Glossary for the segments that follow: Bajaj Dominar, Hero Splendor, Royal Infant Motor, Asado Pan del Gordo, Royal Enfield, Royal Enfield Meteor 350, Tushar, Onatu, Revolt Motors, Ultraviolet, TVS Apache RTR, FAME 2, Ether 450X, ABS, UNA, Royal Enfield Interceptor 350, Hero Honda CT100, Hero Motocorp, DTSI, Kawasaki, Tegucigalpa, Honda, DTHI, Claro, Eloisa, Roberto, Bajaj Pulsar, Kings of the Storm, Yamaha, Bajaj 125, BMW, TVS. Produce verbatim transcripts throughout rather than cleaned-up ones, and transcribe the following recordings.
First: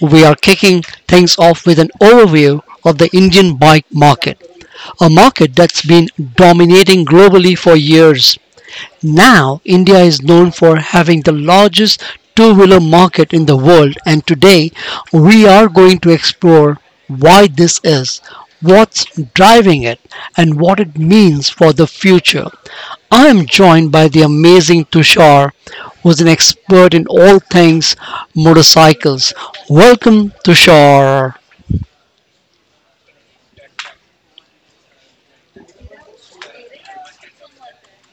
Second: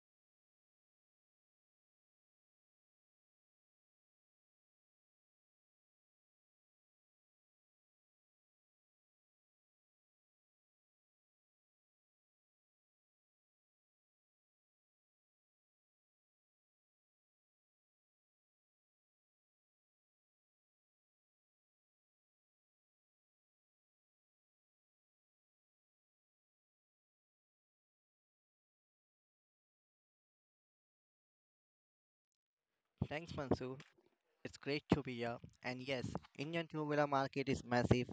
we are kicking things off with an overview of the Indian bike market, a market that's been dominating globally for years. Now, India is known for having the largest two wheeler market in the world, and today we are going to explore why this is, what's driving it, and what it means for the future. I am joined by the amazing Tushar, who's an expert in all things motorcycles. Welcome, Tushar. Thanks, Mansoor. It's great to be here. And yes, Indian two-wheeler market is massive.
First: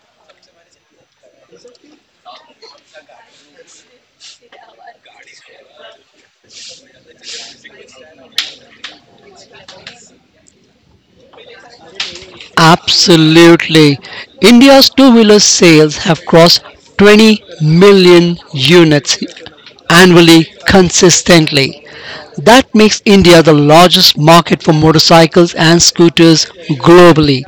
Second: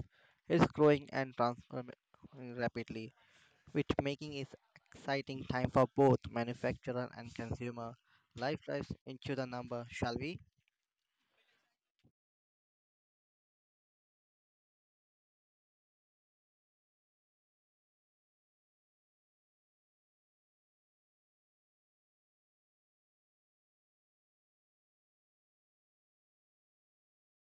It's growing and transforming rapidly, which making it exciting time for both manufacturer and consumer. Life dives into the number, shall we? Absolutely. India's two wheeler sales have crossed twenty million units annually consistently. That makes India the largest market for motorcycles and scooters globally.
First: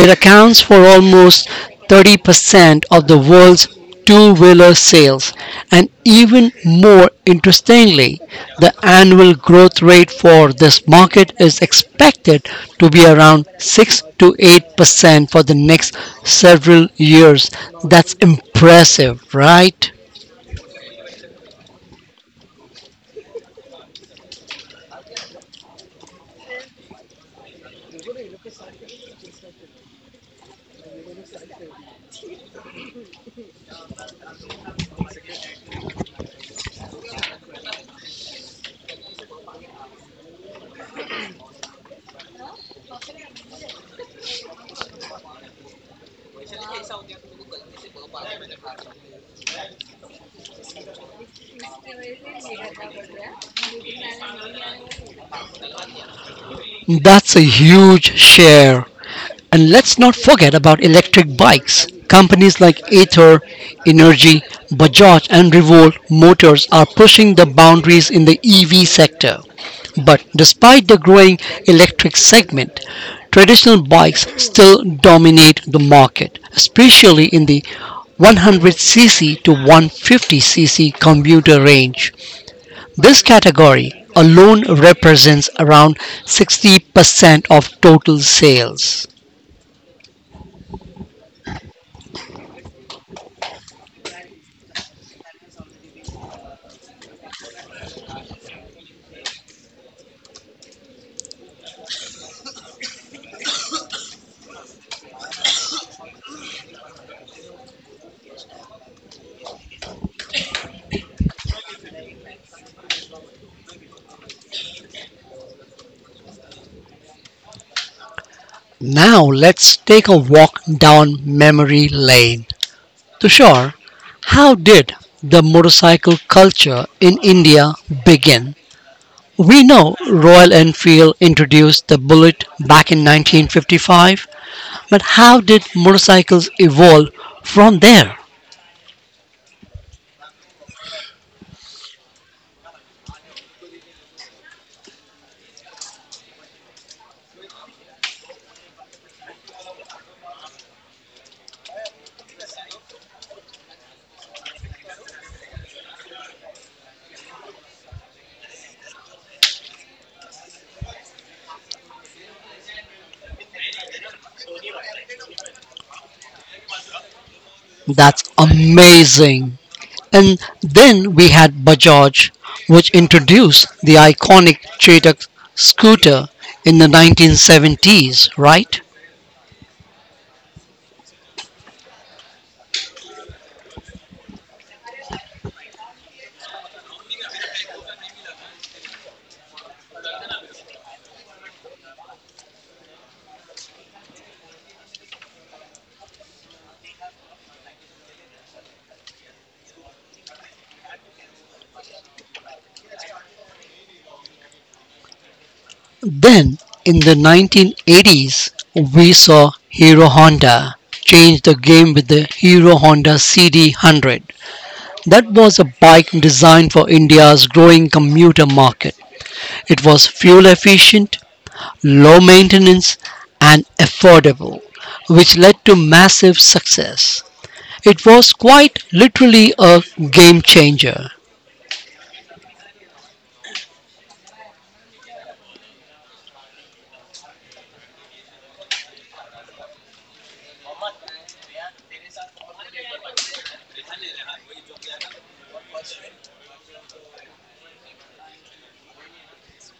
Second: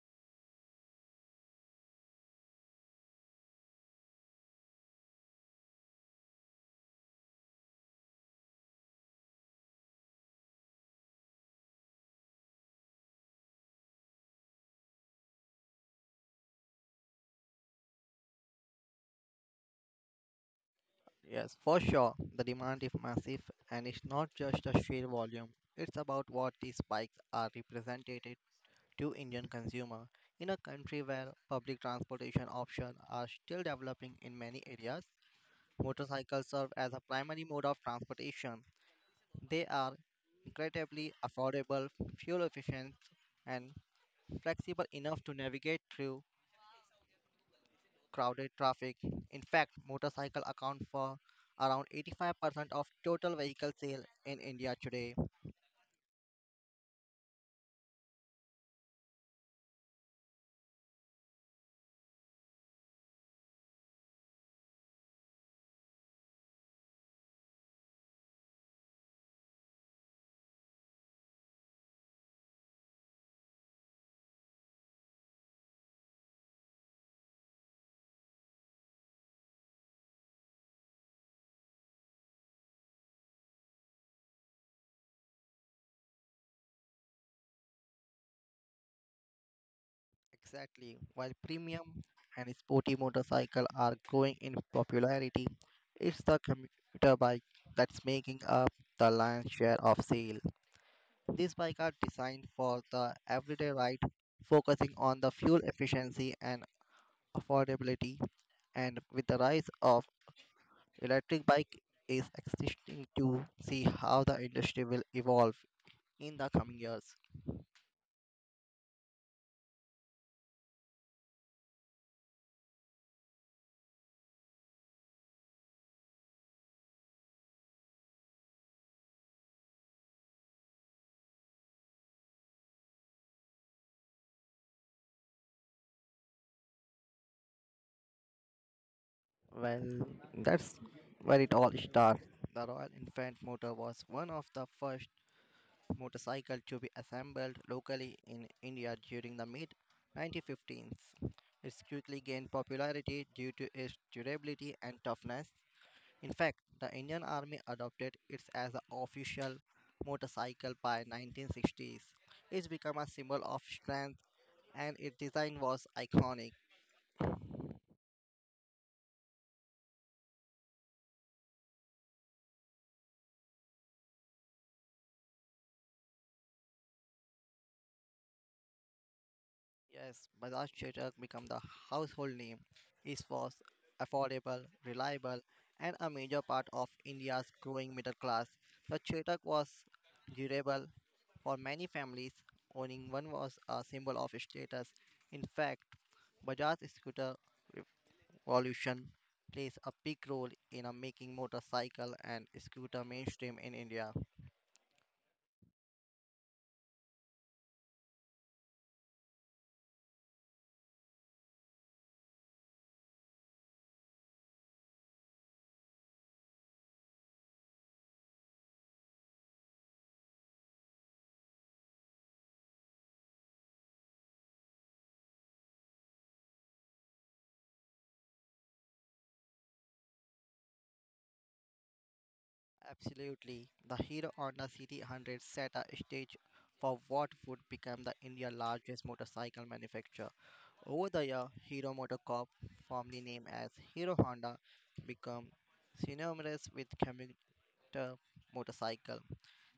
It accounts for almost thirty percent of the world's two-wheeler sales, and even more interestingly, the annual growth rate for this market is expected to be around six to eight percent for the next several years. That's impressive, right? Yes, for sure. The demand is massive, and it's not just the sheer volume. It's about what these bikes are represented to Indian consumer. In a country where public transportation options are still developing in many areas, motorcycles serve as a primary mode of transportation. They are incredibly affordable, fuel efficient, and flexible enough to navigate through crowded traffic. In fact, motorcycles account for around eighty-five percent of total vehicle sale in India today. That's a huge share And let's not forget about electric bikes. Companies like Ather Energy, Bajaj, and Revolt Motors are pushing the boundaries in the E V sector. But despite the growing electric segment, traditional bikes still dominate the market, especially in the one hundred c c to one hundred fifty c c commuter range. This category alone represents around sixty percent of total sales. Exactly. While premium and sporty motorcycles are growing in popularity, it's the commuter bike that's making up the lion's share of sales. These bikes are designed for the everyday ride, focusing on the fuel efficiency and affordability. And with the rise of electric bike, is exciting to see how the industry will evolve in the coming years. Now let's take a walk down memory lane. Tushar, how did the motorcycle culture in India begin? We know Royal Enfield introduced the bullet back in nineteen fifty-five, but how did motorcycles evolve from there? Well, that's where it all starts. The Royal Infant Motor was one of the first motorcycle to be assembled locally in India during the mid nineteen fifteens. It quickly gained popularity due to its durability and toughness. In fact, the Indian Army adopted it as an official motorcycle by nineteen sixties. It became a symbol of strength and its design was iconic. That's amazing. And then we had Bajaj, which introduced the iconic Chetak scooter in the nineteen seventies, right? Yes, Bajaj Chetak became the household name. It was affordable, reliable, and a major part of India's growing middle class. The Chetak was durable for many families. Owning one was a symbol of status. In fact, Bajaj scooter revolution plays a big role in uh, making motorcycle and scooter mainstream in India. Then, in the nineteen eighties, we saw Hero Honda change the game with the Hero Honda C D one hundred. That was a bike designed for India's growing commuter market. It was fuel efficient, low maintenance, and affordable, which led to massive success. It was quite literally a game changer. Absolutely. The Hero Honda C T one hundred set a stage for what would become the India's largest motorcycle manufacturer. Over the year, Hero Motor Corp, formerly named as Hero Honda, became synonymous with commuter motorcycle.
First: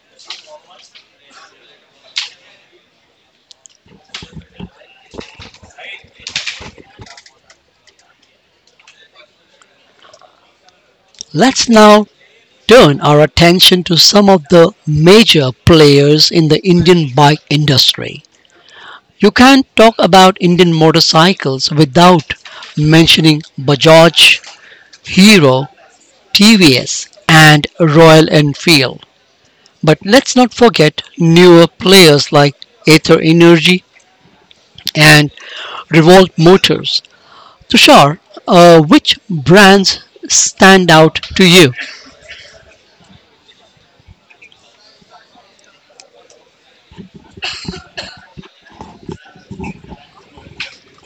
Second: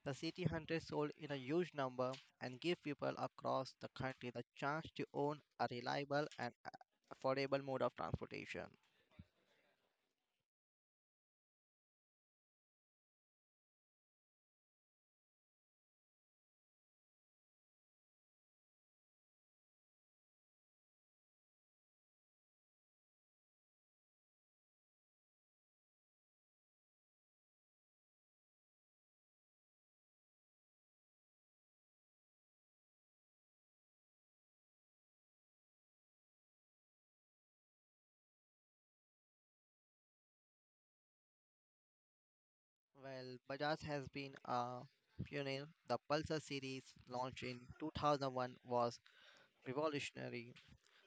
The C T one hundred sold in a huge number and gave people across the country the chance to own a reliable and affordable mode of transportation. Let's now turn our attention to some of the major players in the Indian bike industry. You can't talk about Indian motorcycles without mentioning Bajaj, Hero, T V S, and Royal Enfield. But let's not forget newer players like Aether Energy and Revolt Motors. Tushar, uh, which brands stand out to you? Well, Bajaj has been a pioneer. The Pulsar series, launched in two thousand one, was revolutionary.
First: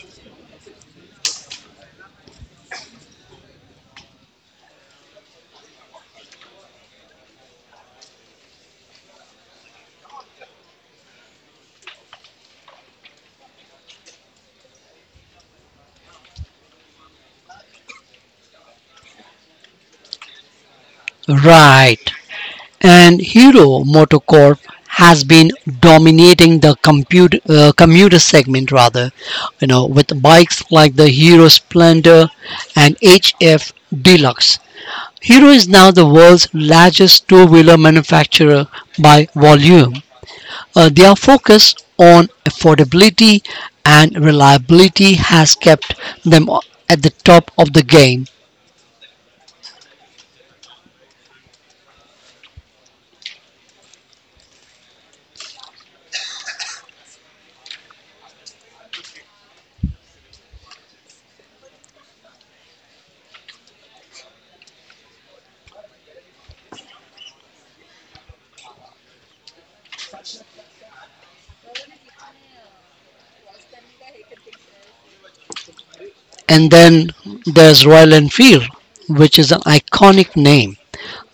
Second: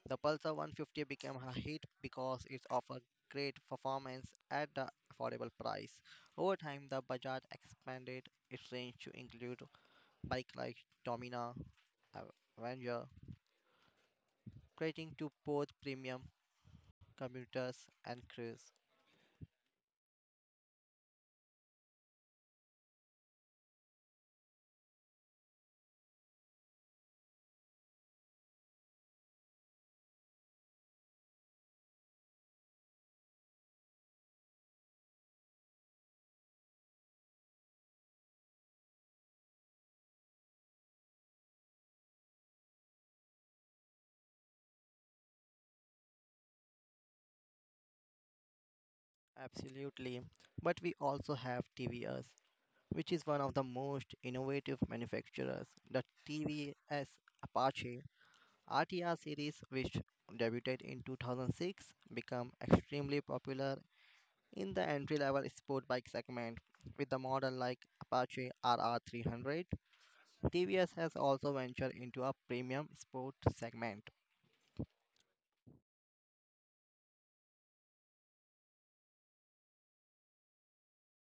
The Pulsar one fifty became a hit because it offered great performance at the affordable price. Over time, the Bajaj expanded its range to include bikes like Domina, Avenger, catering to both premium commuters and crews. Right. and Hero Motocorp has been dominating the compute, uh, commuter segment rather, you know, with bikes like the Hero Splendor and H F Deluxe. Hero is now the world's largest two-wheeler manufacturer by volume. Uh, their focus on affordability and reliability has kept them at the top of the game. Absolutely, but we also have T V S, which is one of the most innovative manufacturers. The T V S Apache R T R series, which debuted in two thousand six, became extremely popular in the entry-level sport bike segment with the model like Apache R R three hundred. T V S has also ventured into a premium sport segment. And then there's Royal Enfield, which is an iconic name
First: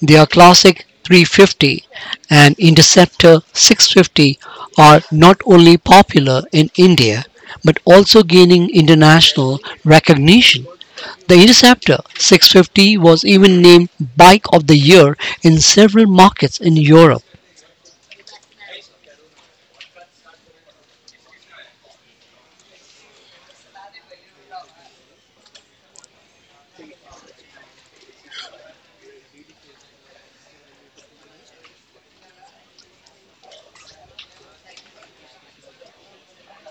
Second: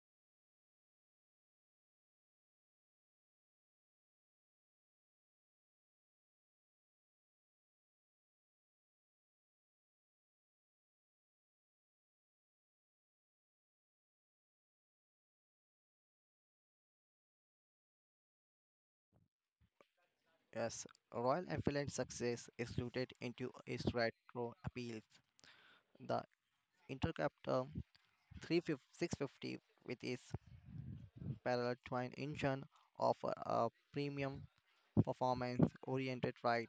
Their classic three fifty and Interceptor six fifty are not only popular in India but also gaining international recognition. The Interceptor six fifty was even named Bike of the Year in several markets in Europe. Yes, Royal Enfield's success is rooted into its retro appeals. The Interceptor three fifty with its parallel twin engine offer a premium performance oriented ride,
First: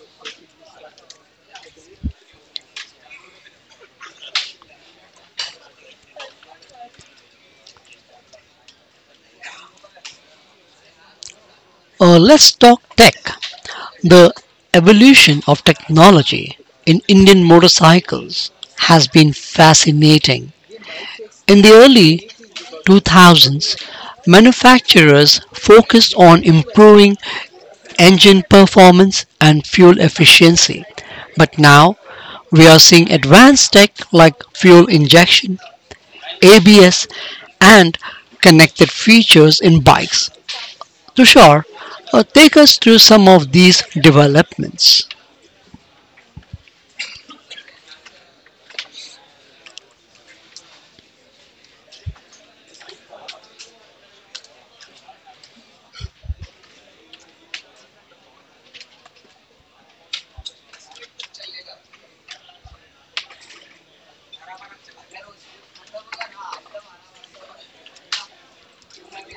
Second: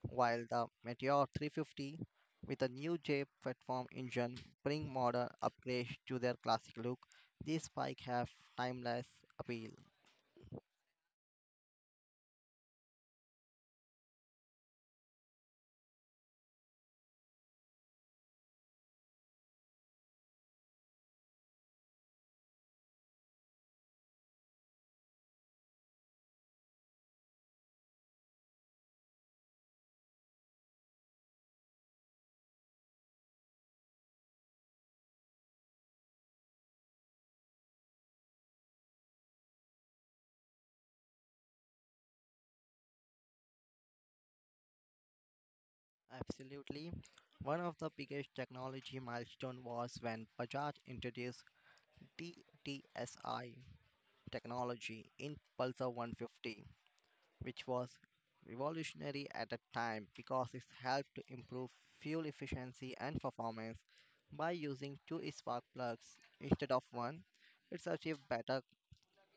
while the Meteor three fifty with a new J platform engine bring modern upgrades to their classic look. These bikes have timeless appeal. Uh, let's talk tech. The evolution of technology in Indian motorcycles has been fascinating. In the early two thousands, manufacturers focused on improving engine performance and fuel efficiency. But now we are seeing advanced tech like fuel injection, A B S, and connected features in bikes. Tushar, uh, take us through some of these developments. Absolutely. One of the biggest technology milestone was when Bajaj introduced T T S I technology in Pulsar one fifty, which was revolutionary at the time because it helped to improve fuel efficiency and performance by using two spark plugs instead of one. It's achieved better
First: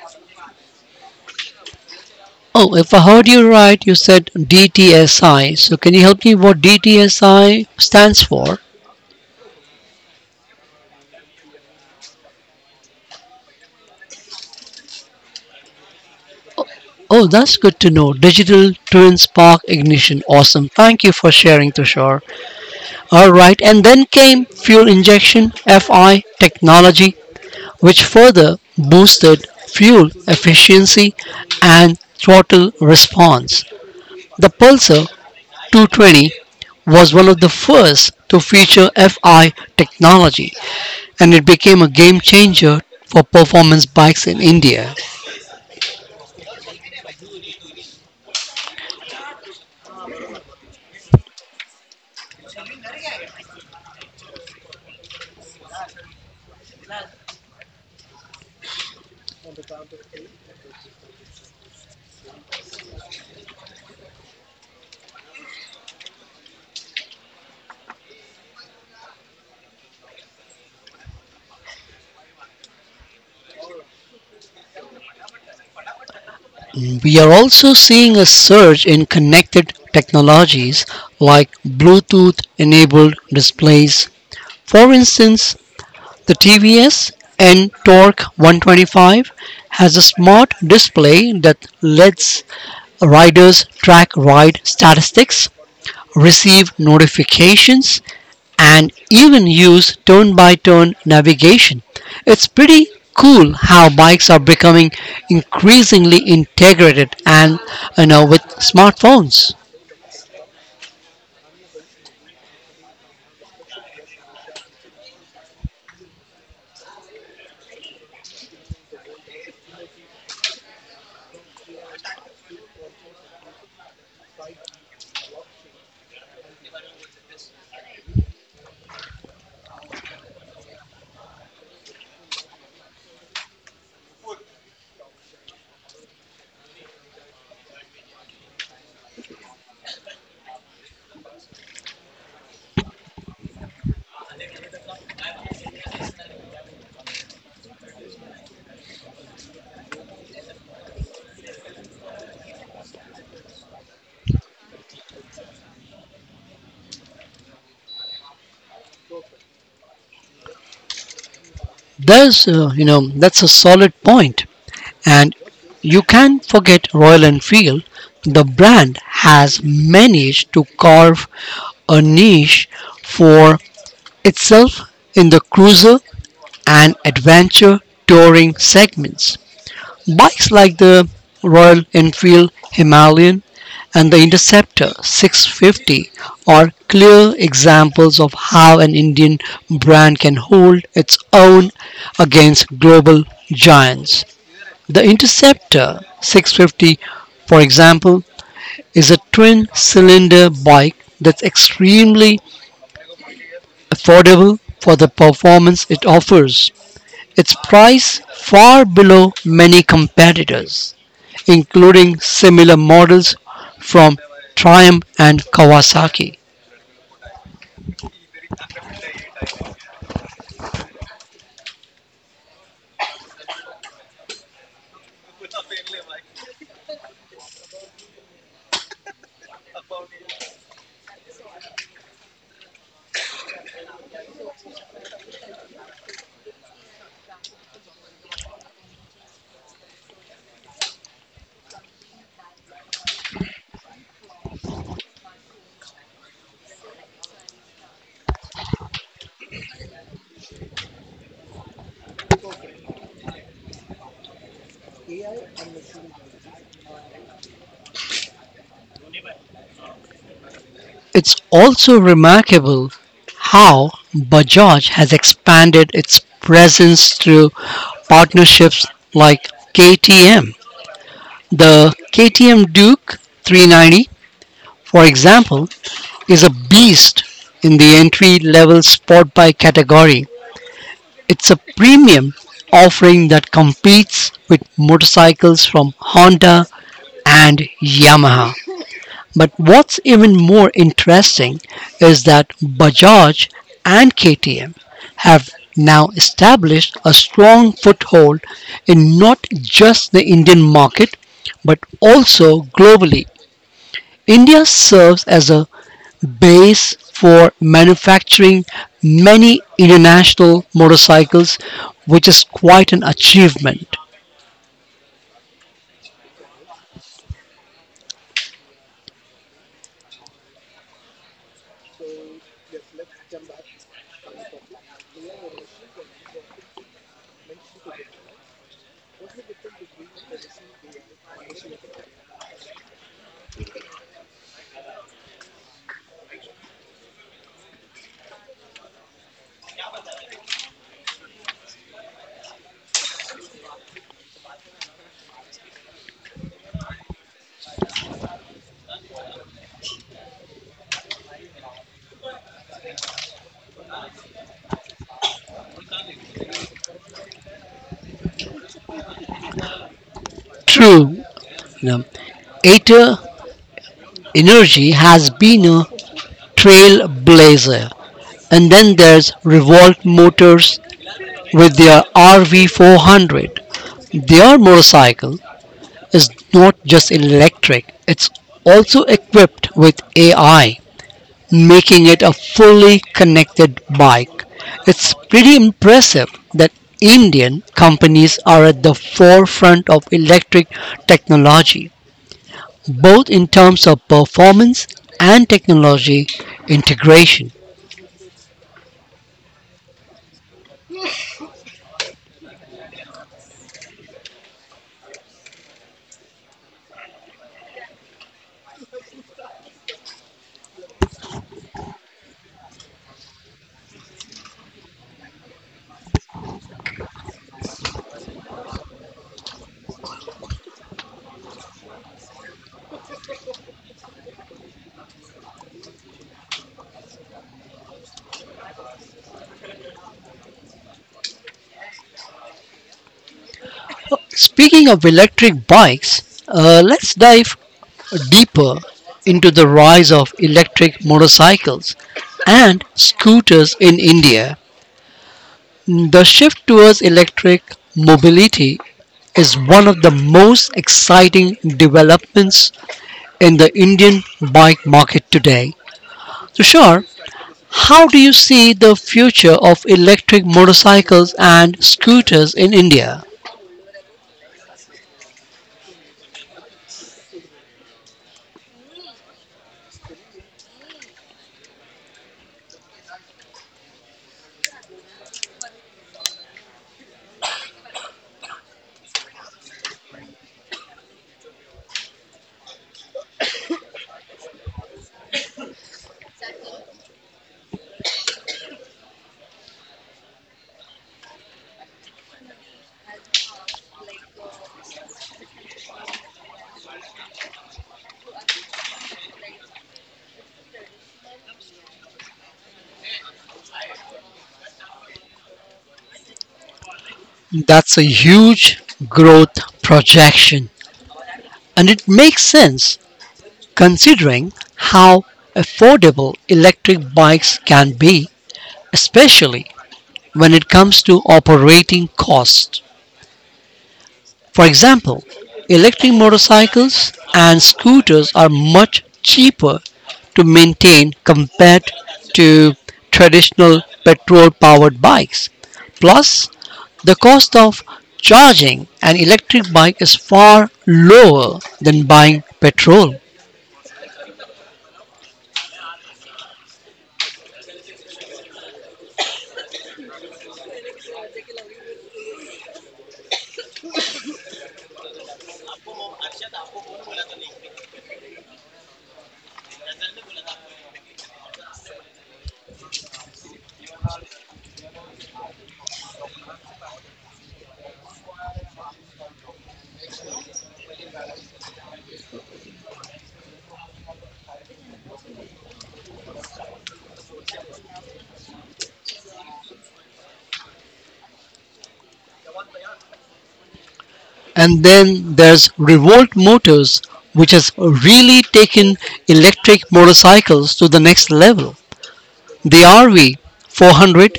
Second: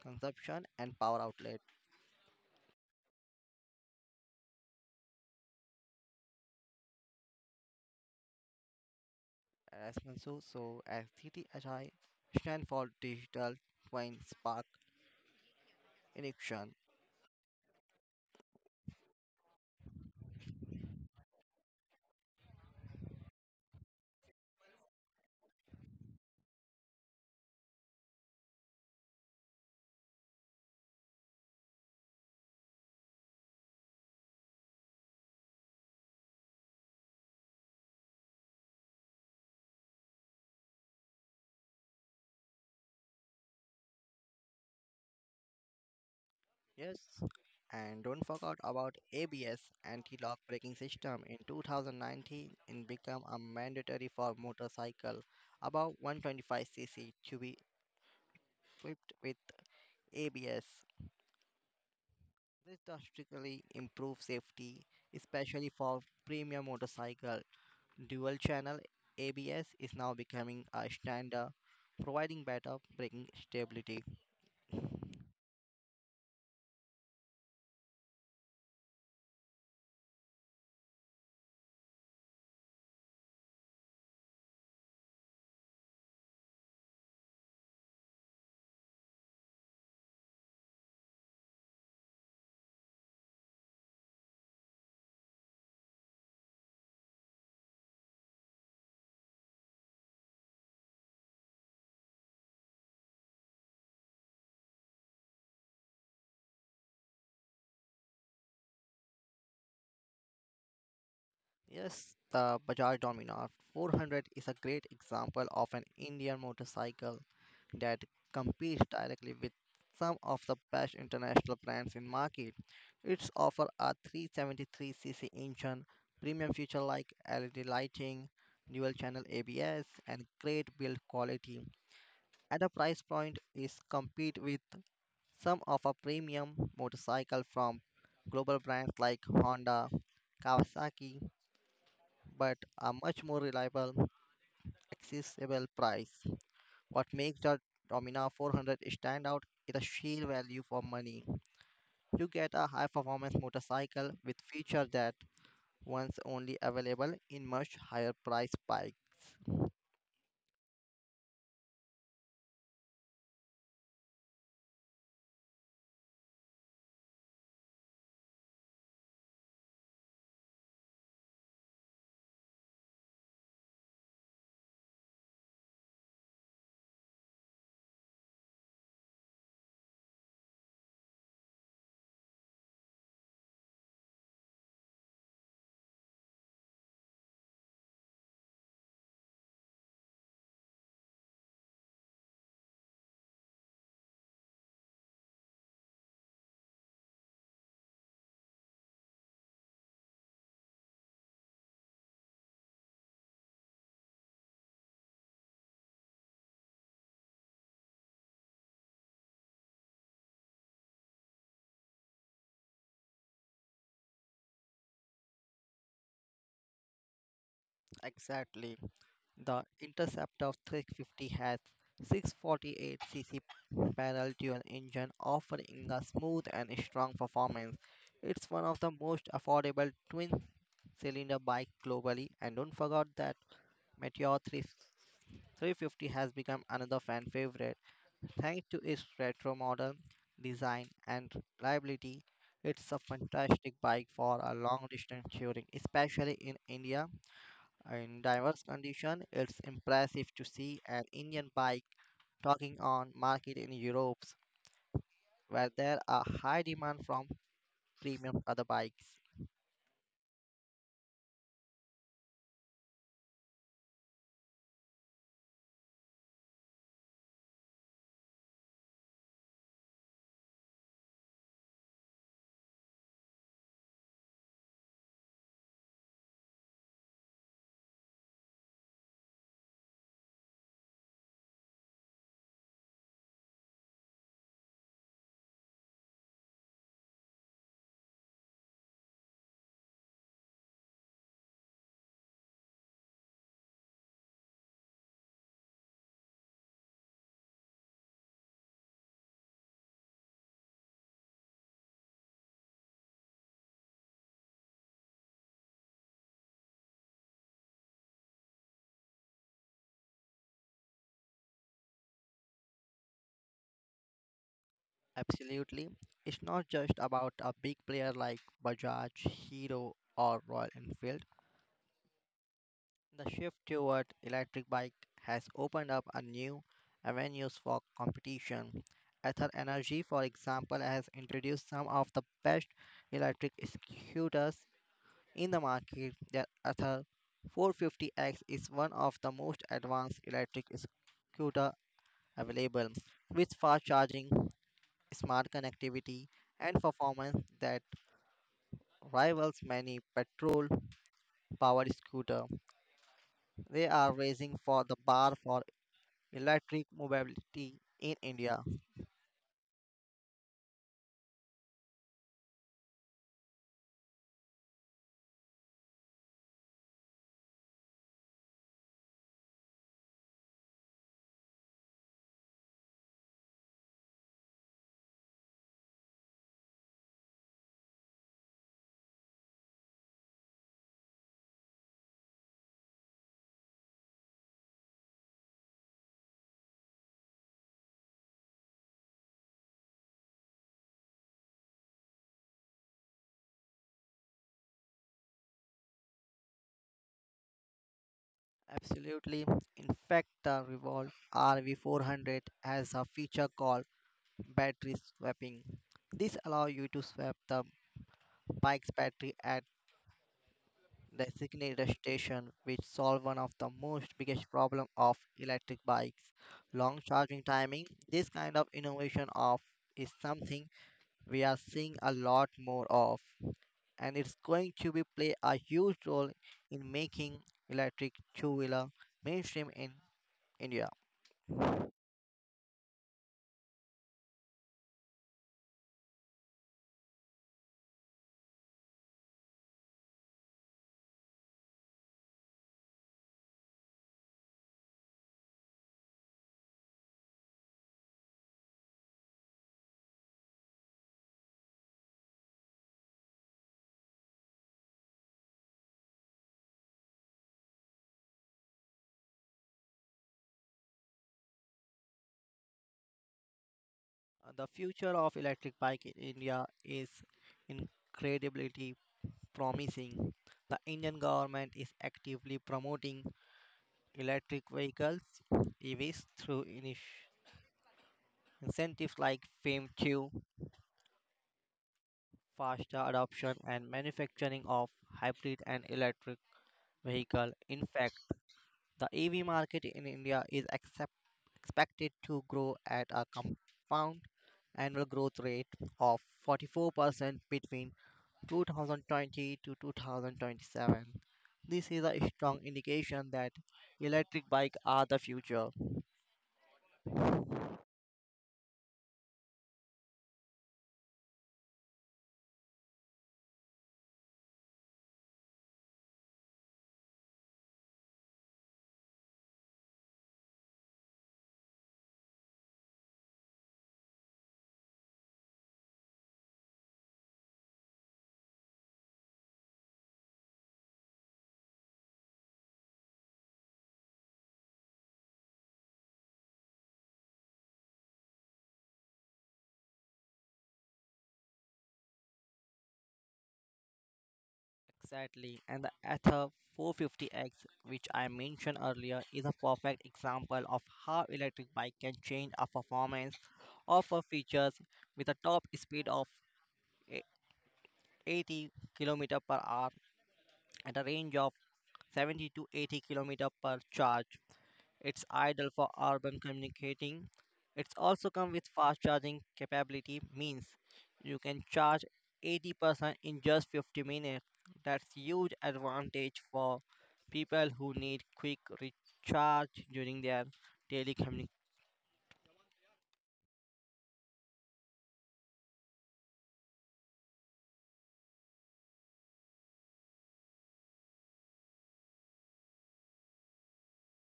consumption and power outlet. Oh, if I heard you right, you said D T S I. So, can you help me what D T S I stands for? As Mansoor, so as D T H I stand for Digital Twin Spark Ignition. Oh, that's good to know. Digital twin spark ignition. Awesome. Thank you for sharing, Tushar. All right. And then came fuel injection F I technology, which further boosted fuel efficiency and throttle response. The Pulsar two twenty was one of the first to feature F I technology, and it became a game changer for performance bikes in India. Yes, and don't forget about A B S anti-lock braking system. In twenty nineteen, it became a mandatory for motorcycle above one twenty-five c c to be equipped with A B S. This drastically improves safety, especially for premium motorcycle. Dual-channel A B S is now becoming a standard, providing better braking stability. We are also seeing a surge in connected technologies like Bluetooth enabled displays. For instance, the T V S N Torque one twenty-five has a smart display that lets riders track ride statistics, receive notifications, and even use turn by turn navigation. It's pretty cool how bikes are becoming increasingly integrated and you know with smartphones. Yes, the Bajaj Dominar four hundred is a great example of an Indian motorcycle that competes directly with some of the best international brands in market. Its offer a three seventy-three c c engine, premium feature like L E D lighting, dual channel A B S, and great build quality. At a price point is compete with some of our premium motorcycle from global brands like Honda, Kawasaki, but a much more reliable, accessible price. What makes the Domina four hundred stand out is the sheer value for money. You get a high performance motorcycle with features that once only available in much higher price bikes. There's uh, you know that's a solid point point. and you can't forget Royal Enfield. The brand has managed to carve a niche for itself in the cruiser and adventure touring segments. Bikes like the Royal Enfield Himalayan and the Interceptor six fifty are clear examples of how an Indian brand can hold its own against global giants. The Interceptor six fifty, for example, is a twin cylinder bike that's extremely affordable for the performance it offers. its price far below many competitors, including similar models from Triumph and Kawasaki. Exactly. The Interceptor three fifty has six forty-eight c c parallel dual engine offering a smooth and strong performance. It's one of the most affordable twin cylinder bike globally and don't forget that Meteor three, three fifty has become another fan favorite. Thanks to its retro model design and reliability, it's a fantastic bike for a long distance touring, especially in India. In diverse condition, it's impressive to see an Indian bike talking on market in Europe, where there are high demand from premium other bikes. It's also remarkable how Bajaj has expanded its presence through partnerships like K T M. The K T M Duke three ninety, for example, is a beast in the entry level sport bike category It's a premium offering that competes with motorcycles from Honda and Yamaha. But what's even more interesting is that Bajaj and K T M have now established a strong foothold in not just the Indian market but also globally. India serves as a base for manufacturing many international motorcycles, which is quite an achievement. Absolutely. It's not just about a big player like Bajaj, Hero, or Royal Enfield. The shift toward electric bike has opened up a new avenues for competition. Ether Energy, for example, has introduced some of the best electric scooters in the market. Their Ether four fifty X is one of the most advanced electric scooter available, with fast charging, smart connectivity, and performance that rivals many petrol-powered scooter. They are raising for the bar for electric mobility in India. True, you know, Aether Energy has been a trailblazer. And then there's Revolt Motors with their R V four hundred. Their motorcycle is not just electric, it's also equipped with A I, making it a fully connected bike. It's pretty impressive that Indian companies are at the forefront of electric technology, both in terms of performance and technology integration. Absolutely. In fact, the Revolt R V four hundred has a feature called battery swapping. This allows you to swap the bike's battery at the designated station, which solves one of the most biggest problem of electric bikes, long charging timing. This kind of innovation of is something we are seeing a lot more of, and it's going to be play a huge role in making electric two-wheeler mainstream in India. Speaking of electric bikes, uh, let's dive deeper into the rise of electric motorcycles and scooters in India. The shift towards electric mobility is one of the most exciting developments in the Indian bike market today. Tushar, how do you see the future of electric motorcycles and scooters in India? Uh, The future of electric bike in India is incredibly promising. The Indian government is actively promoting electric vehicles E Vs through initi- incentives like FAME two, faster adoption and manufacturing of hybrid and electric vehicle. In fact, the E V market in India is accept, expected to grow at a compound annual growth rate of forty-four percent between two thousand twenty to two thousand twenty-seven. This is a strong indication that electric bikes are the future. That's a huge growth projection, and it makes sense considering how affordable electric bikes can be, especially when it comes to operating costs. For example, electric motorcycles and scooters are much cheaper to maintain compared to traditional petrol powered bikes. Plus, the cost of charging an electric bike is far lower than buying petrol. Exactly, and the Ether four fifty X, which I mentioned earlier, is a perfect example of how electric bike can change a performance of a features with a top speed of e- eighty kilometers per hour and a range of seventy to eighty kilometers per charge. It's ideal for urban communicating. It's also come with fast charging capability means you can charge eighty percent in just fifty minutes. That's huge advantage for people who need quick recharge during their daily communication. And then there's Revolt Motors, which has really taken electric motorcycles to the next level. The R V four hundred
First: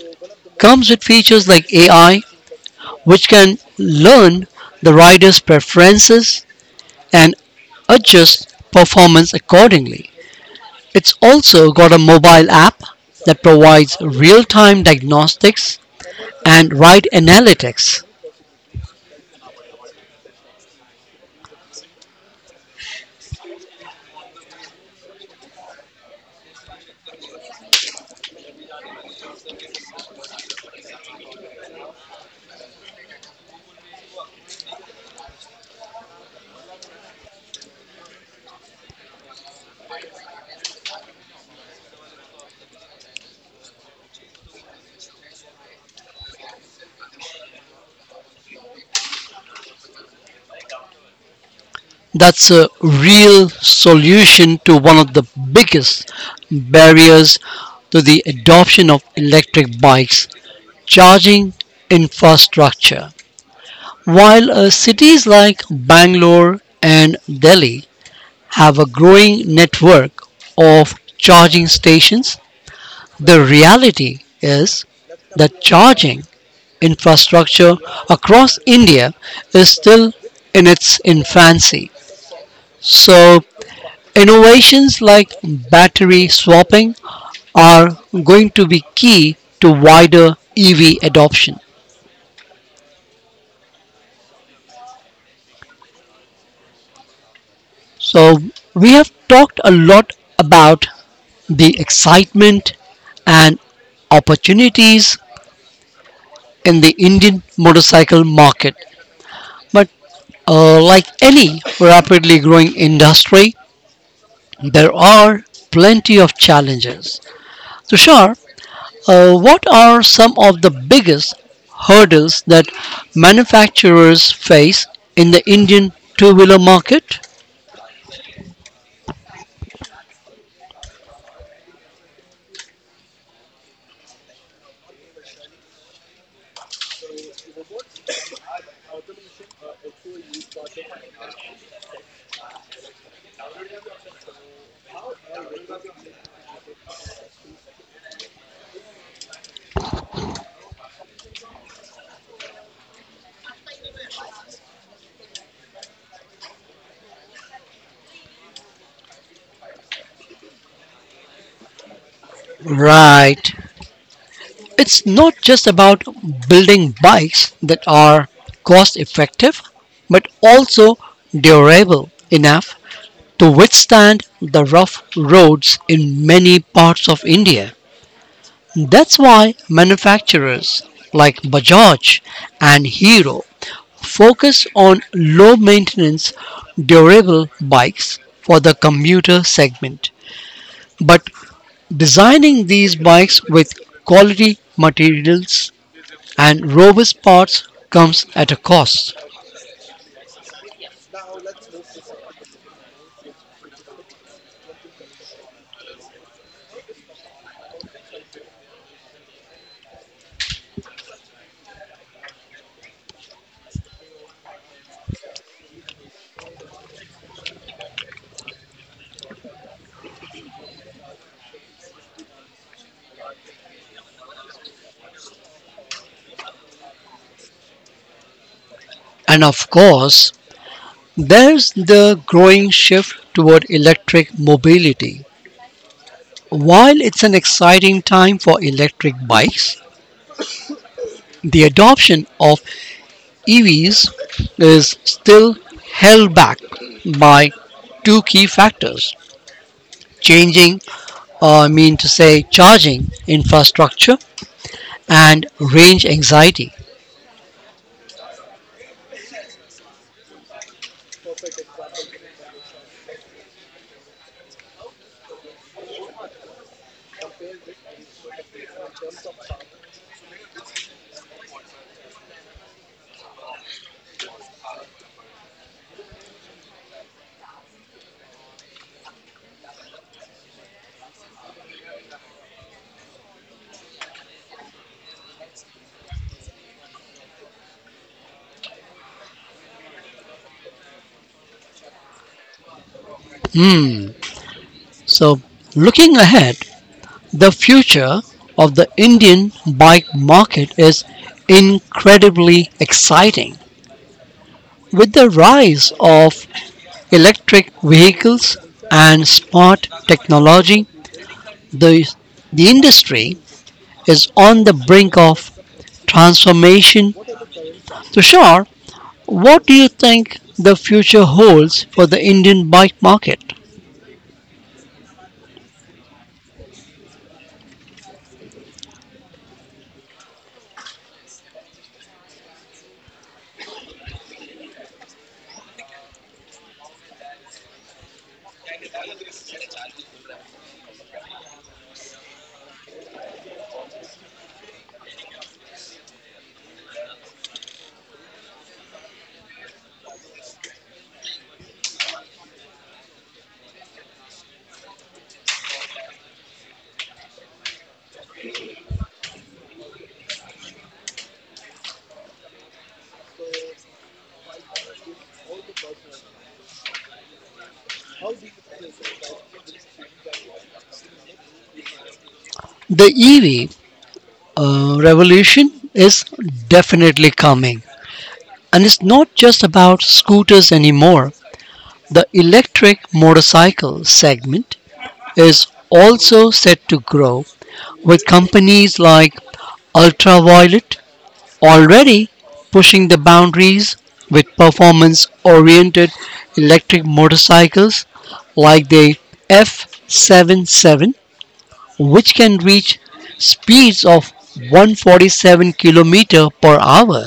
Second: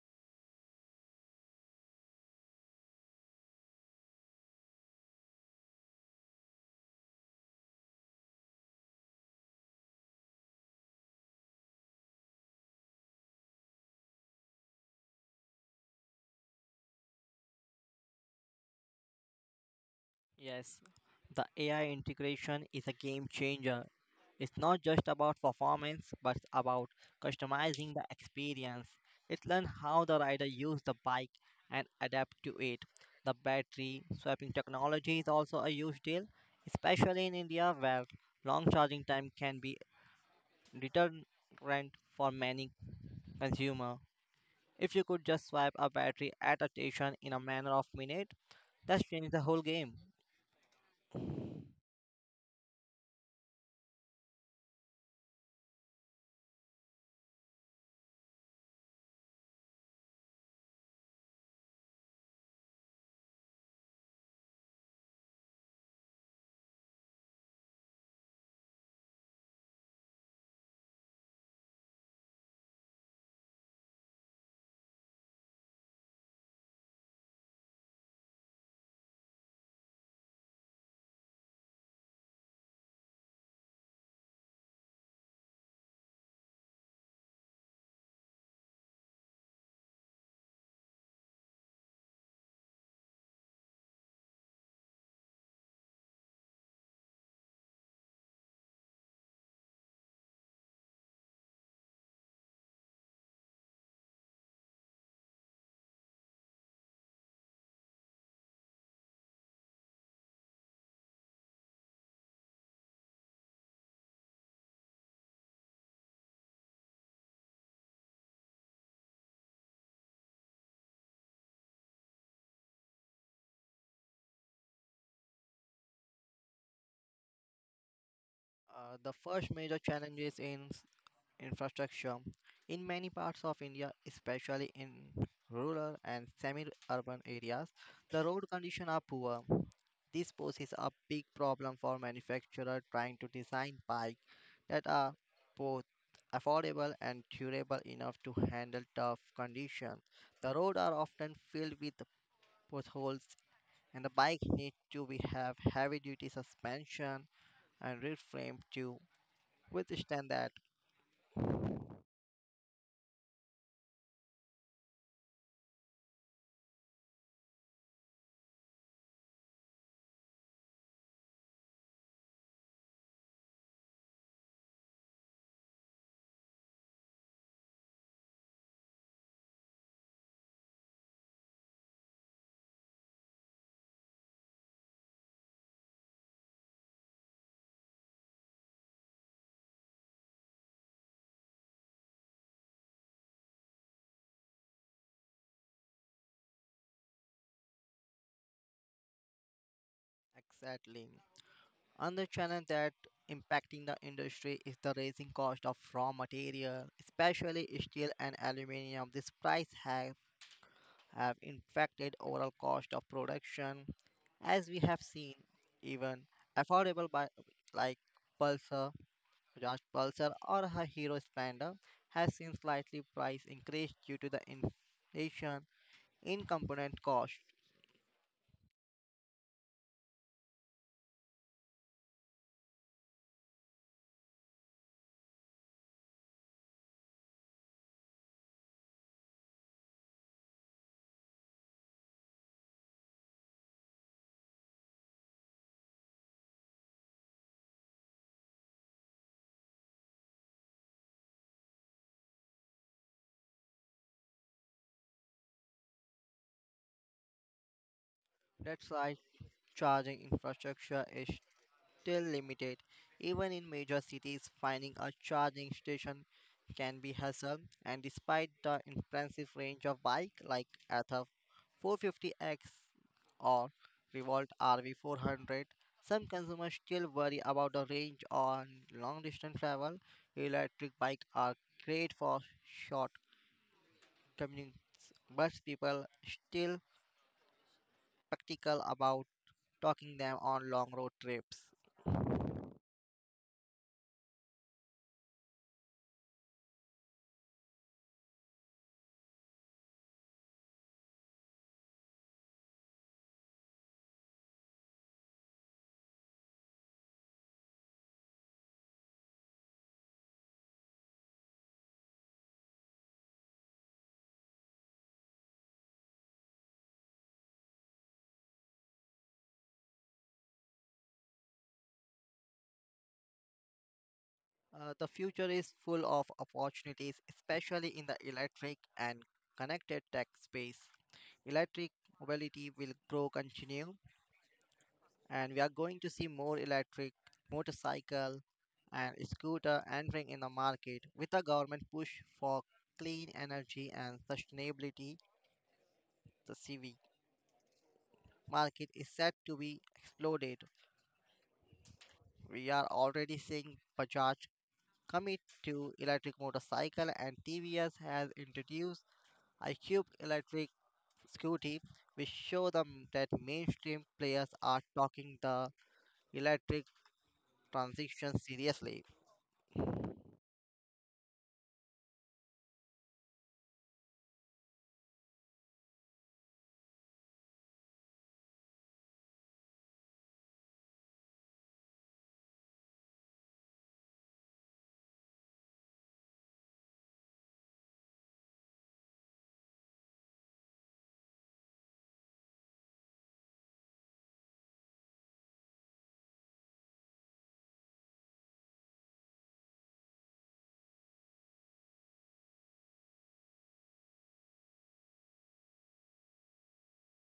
comes with features like A I, which can learn the rider's preferences and adjust performance accordingly. It's also got a mobile app that provides real time diagnostics and ride analytics. Yes, the A I integration is a game changer. It's not just about performance, but it's about customizing the experience. It learns how the rider uses the bike and adapt to it. The battery swapping technology is also a huge deal, especially in India where long charging time can be deterrent for many consumers. If you could just swap a battery at a station in a matter of minutes, that's changed the whole game. That's a real solution to one of the biggest barriers to the adoption of electric bikes charging infrastructure. While uh, cities like Bangalore and Delhi have a growing network of charging stations, the reality is that charging infrastructure across India is still in its infancy. So, innovations like battery swapping are going to be key to wider E V adoption. So, we have talked a lot about the excitement and opportunities in the Indian motorcycle market. But uh, like any rapidly growing industry, there are plenty of challenges. Tushar, uh, what are some of the biggest hurdles that manufacturers face in the Indian two wheeler market? Uh, the first major challenge is in infrastructure in many parts of India, especially in rural and semi-urban areas, the road conditions are poor. This poses a big problem for manufacturers trying to design bikes that are both affordable and durable enough to handle tough conditions. The roads are often filled with potholes and the bike needs to be have heavy duty suspension and rear frame to withstand that. Right. it's not just about building bikes that are cost effective, but also durable enough to withstand the rough roads in many parts of India. That's why manufacturers like Bajaj and Hero focus on low maintenance, durable bikes for the commuter segment, but designing these bikes with quality materials and robust parts comes at a cost. Exactly. Another challenge that impacting the industry is the rising cost of raw material, especially steel and aluminum. These price have, have impacted overall cost of production. As we have seen, even affordable by like Pulsar, Bajaj Pulsar or her Hero Splendor has seen slightly price increase due to the inflation in component cost. And of course, there's the growing shift toward electric mobility. While it's an exciting time for electric bikes, the adoption of E Vs is still held back by two key factors, changing, uh, I mean to say, charging infrastructure and range anxiety. That's why charging infrastructure is still limited. Even in major cities, finding a charging station can be hassle. And despite the impressive range of bike like Ather four fifty X or Revolt R V four hundred, some consumers still worry about the range on long distance travel. Electric bikes are great for short commutes, but people still practical about taking them on long road trips. Hmm. So, looking ahead, The future of the Indian bike market is incredibly exciting. With the rise of electric vehicles and smart technology, the, the industry is on the brink of transformation. Tushar, what do you think the future holds for the Indian bike market? Uh, the future is full of opportunities, especially in the electric and connected tech space. Electric mobility will grow continue, and we are going to see more electric motorcycle and scooter entering in the market with the government push for clean energy and sustainability. The C V market is set to be exploded. We are already seeing Bajaj commit to electric motorcycle and T V S has introduced iCube Electric Scooty, which show them that mainstream players are talking the electric transition seriously. The E V uh, revolution is definitely coming, and it's not just about scooters anymore. The electric motorcycle segment is also set to grow, with companies like Ultraviolet already pushing the boundaries with performance oriented electric motorcycles like the F seventy-seven, which can reach speeds of one hundred forty-seven kilometers per hour.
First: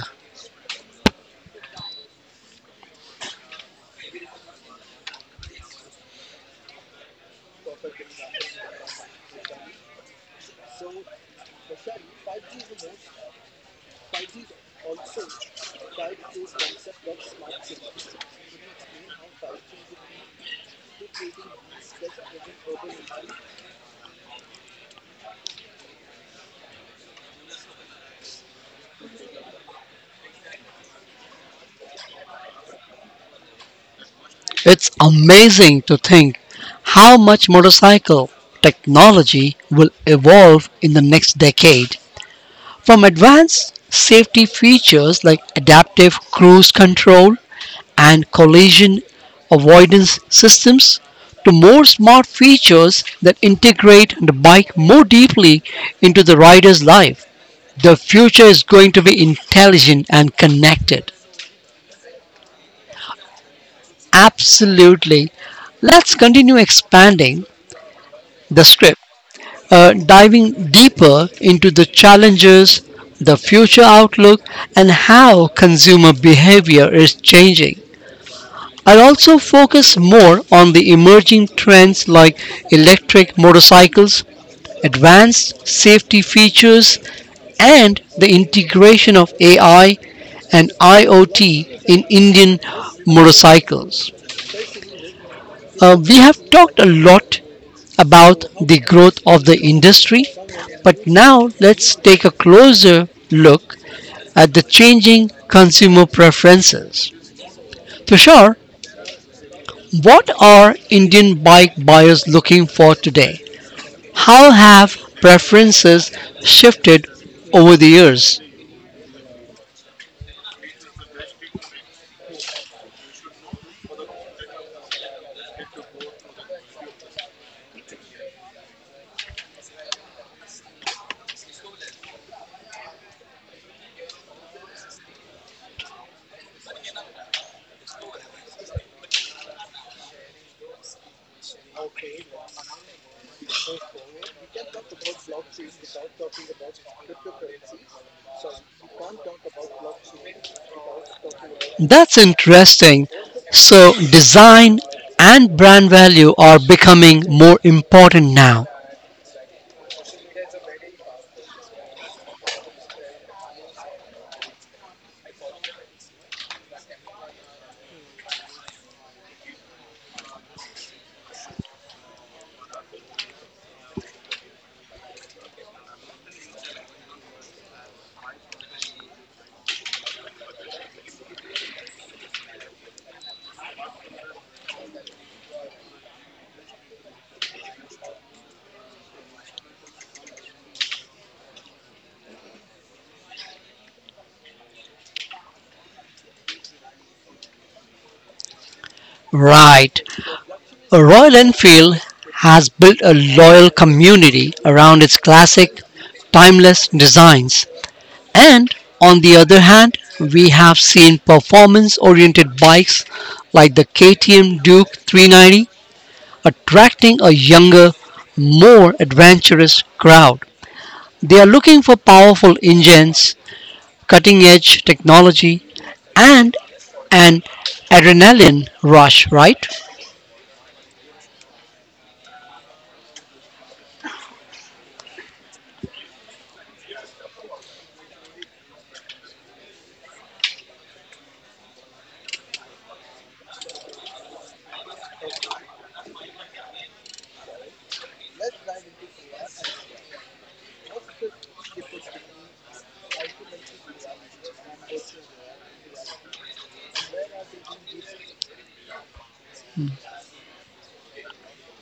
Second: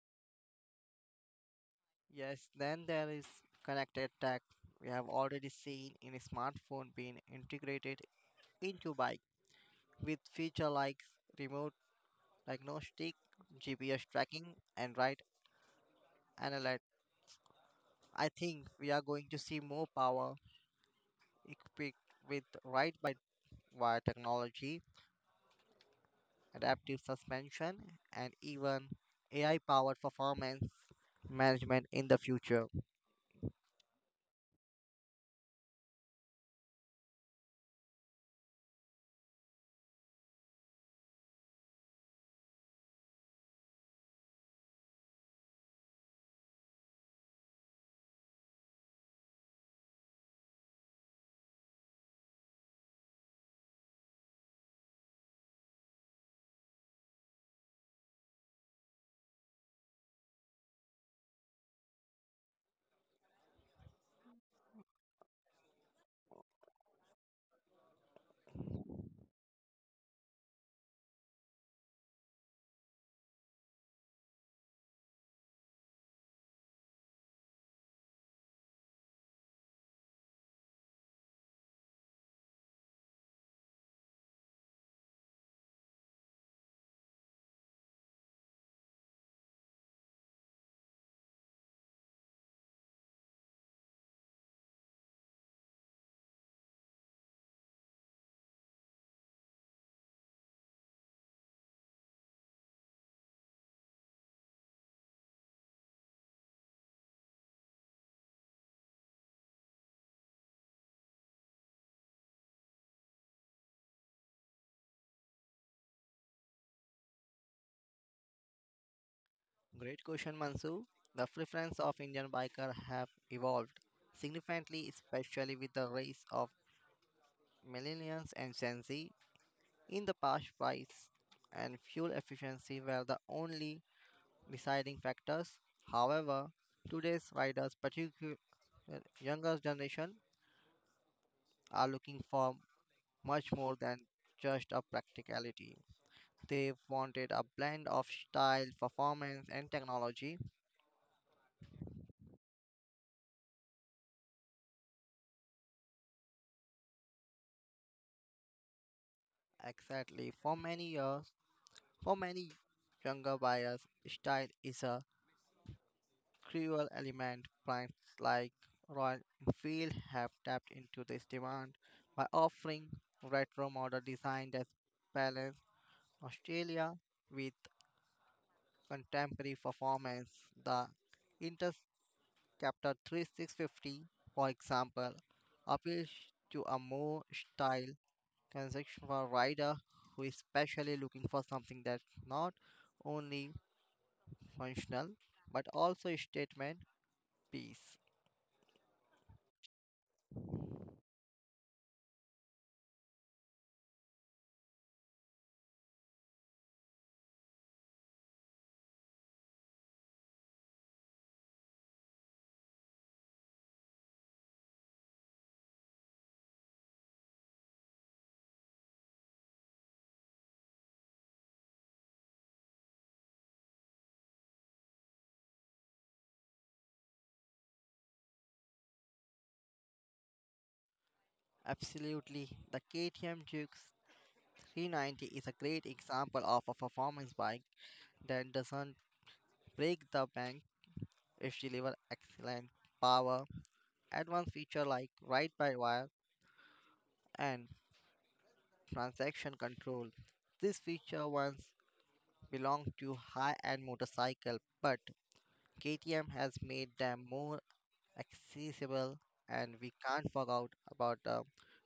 Yes, then there is connected tech. We have already seen in a smartphone being integrated into bike with feature like remote diagnostic, G P S tracking, and ride analytics. I think we are going to see more power equipped with ride by wire technology adaptive suspension, and even A I powered performance management in the future? It's amazing to think how much motorcycle technology will evolve in the next decade. From advanced safety features like adaptive cruise control and collision avoidance systems to more smart features that integrate the bike more deeply into the rider's life. The future is going to be intelligent and connected. Absolutely. Let's continue expanding the script, uh, diving deeper into the challenges, the future outlook, and how consumer behavior is changing. I'll also focus more on the emerging trends like electric motorcycles, advanced safety features, and the integration of A I and I o T in Indian motorcycles. Uh, we have talked a lot about the growth of the industry, but now let's take a closer look at the changing consumer preferences. Tushar, what are Indian bike buyers looking for today? How have preferences shifted over the years? Great question, Mansoor. The preference of Indian biker have evolved significantly, especially with the rise of millennials and Gen Z. In the past, price and fuel efficiency were the only deciding factors. However, today's riders, particularly younger generation, are looking for much more than just a practicality. They've wanted a blend of style, performance, and technology. That's interesting. So, design and brand value are becoming more important now. Exactly. For many years, for many younger buyers, style is a cruel element. Brands like Royal Enfield have tapped into this demand by offering retro model design that balance Australia with contemporary performance. The Interceptor thirty-six fifty, for example, appeals to a more style and section for a rider who is specially looking for something that's not only functional but also a statement piece. Right. Royal Enfield has built a loyal community around its classic, timeless designs. And on the other hand, we have seen performance oriented bikes like the K T M Duke three ninety attracting a younger, more adventurous crowd. They are looking for powerful engines, cutting edge technology, and an adrenaline rush, right? Absolutely, the K T M Duke three ninety is a great example of a performance bike that doesn't break the bank. It delivers excellent power, advanced feature like ride by wire and transaction control. This feature once belonged to high-end motorcycle, but K T M has made them more accessible, and we can't forget about the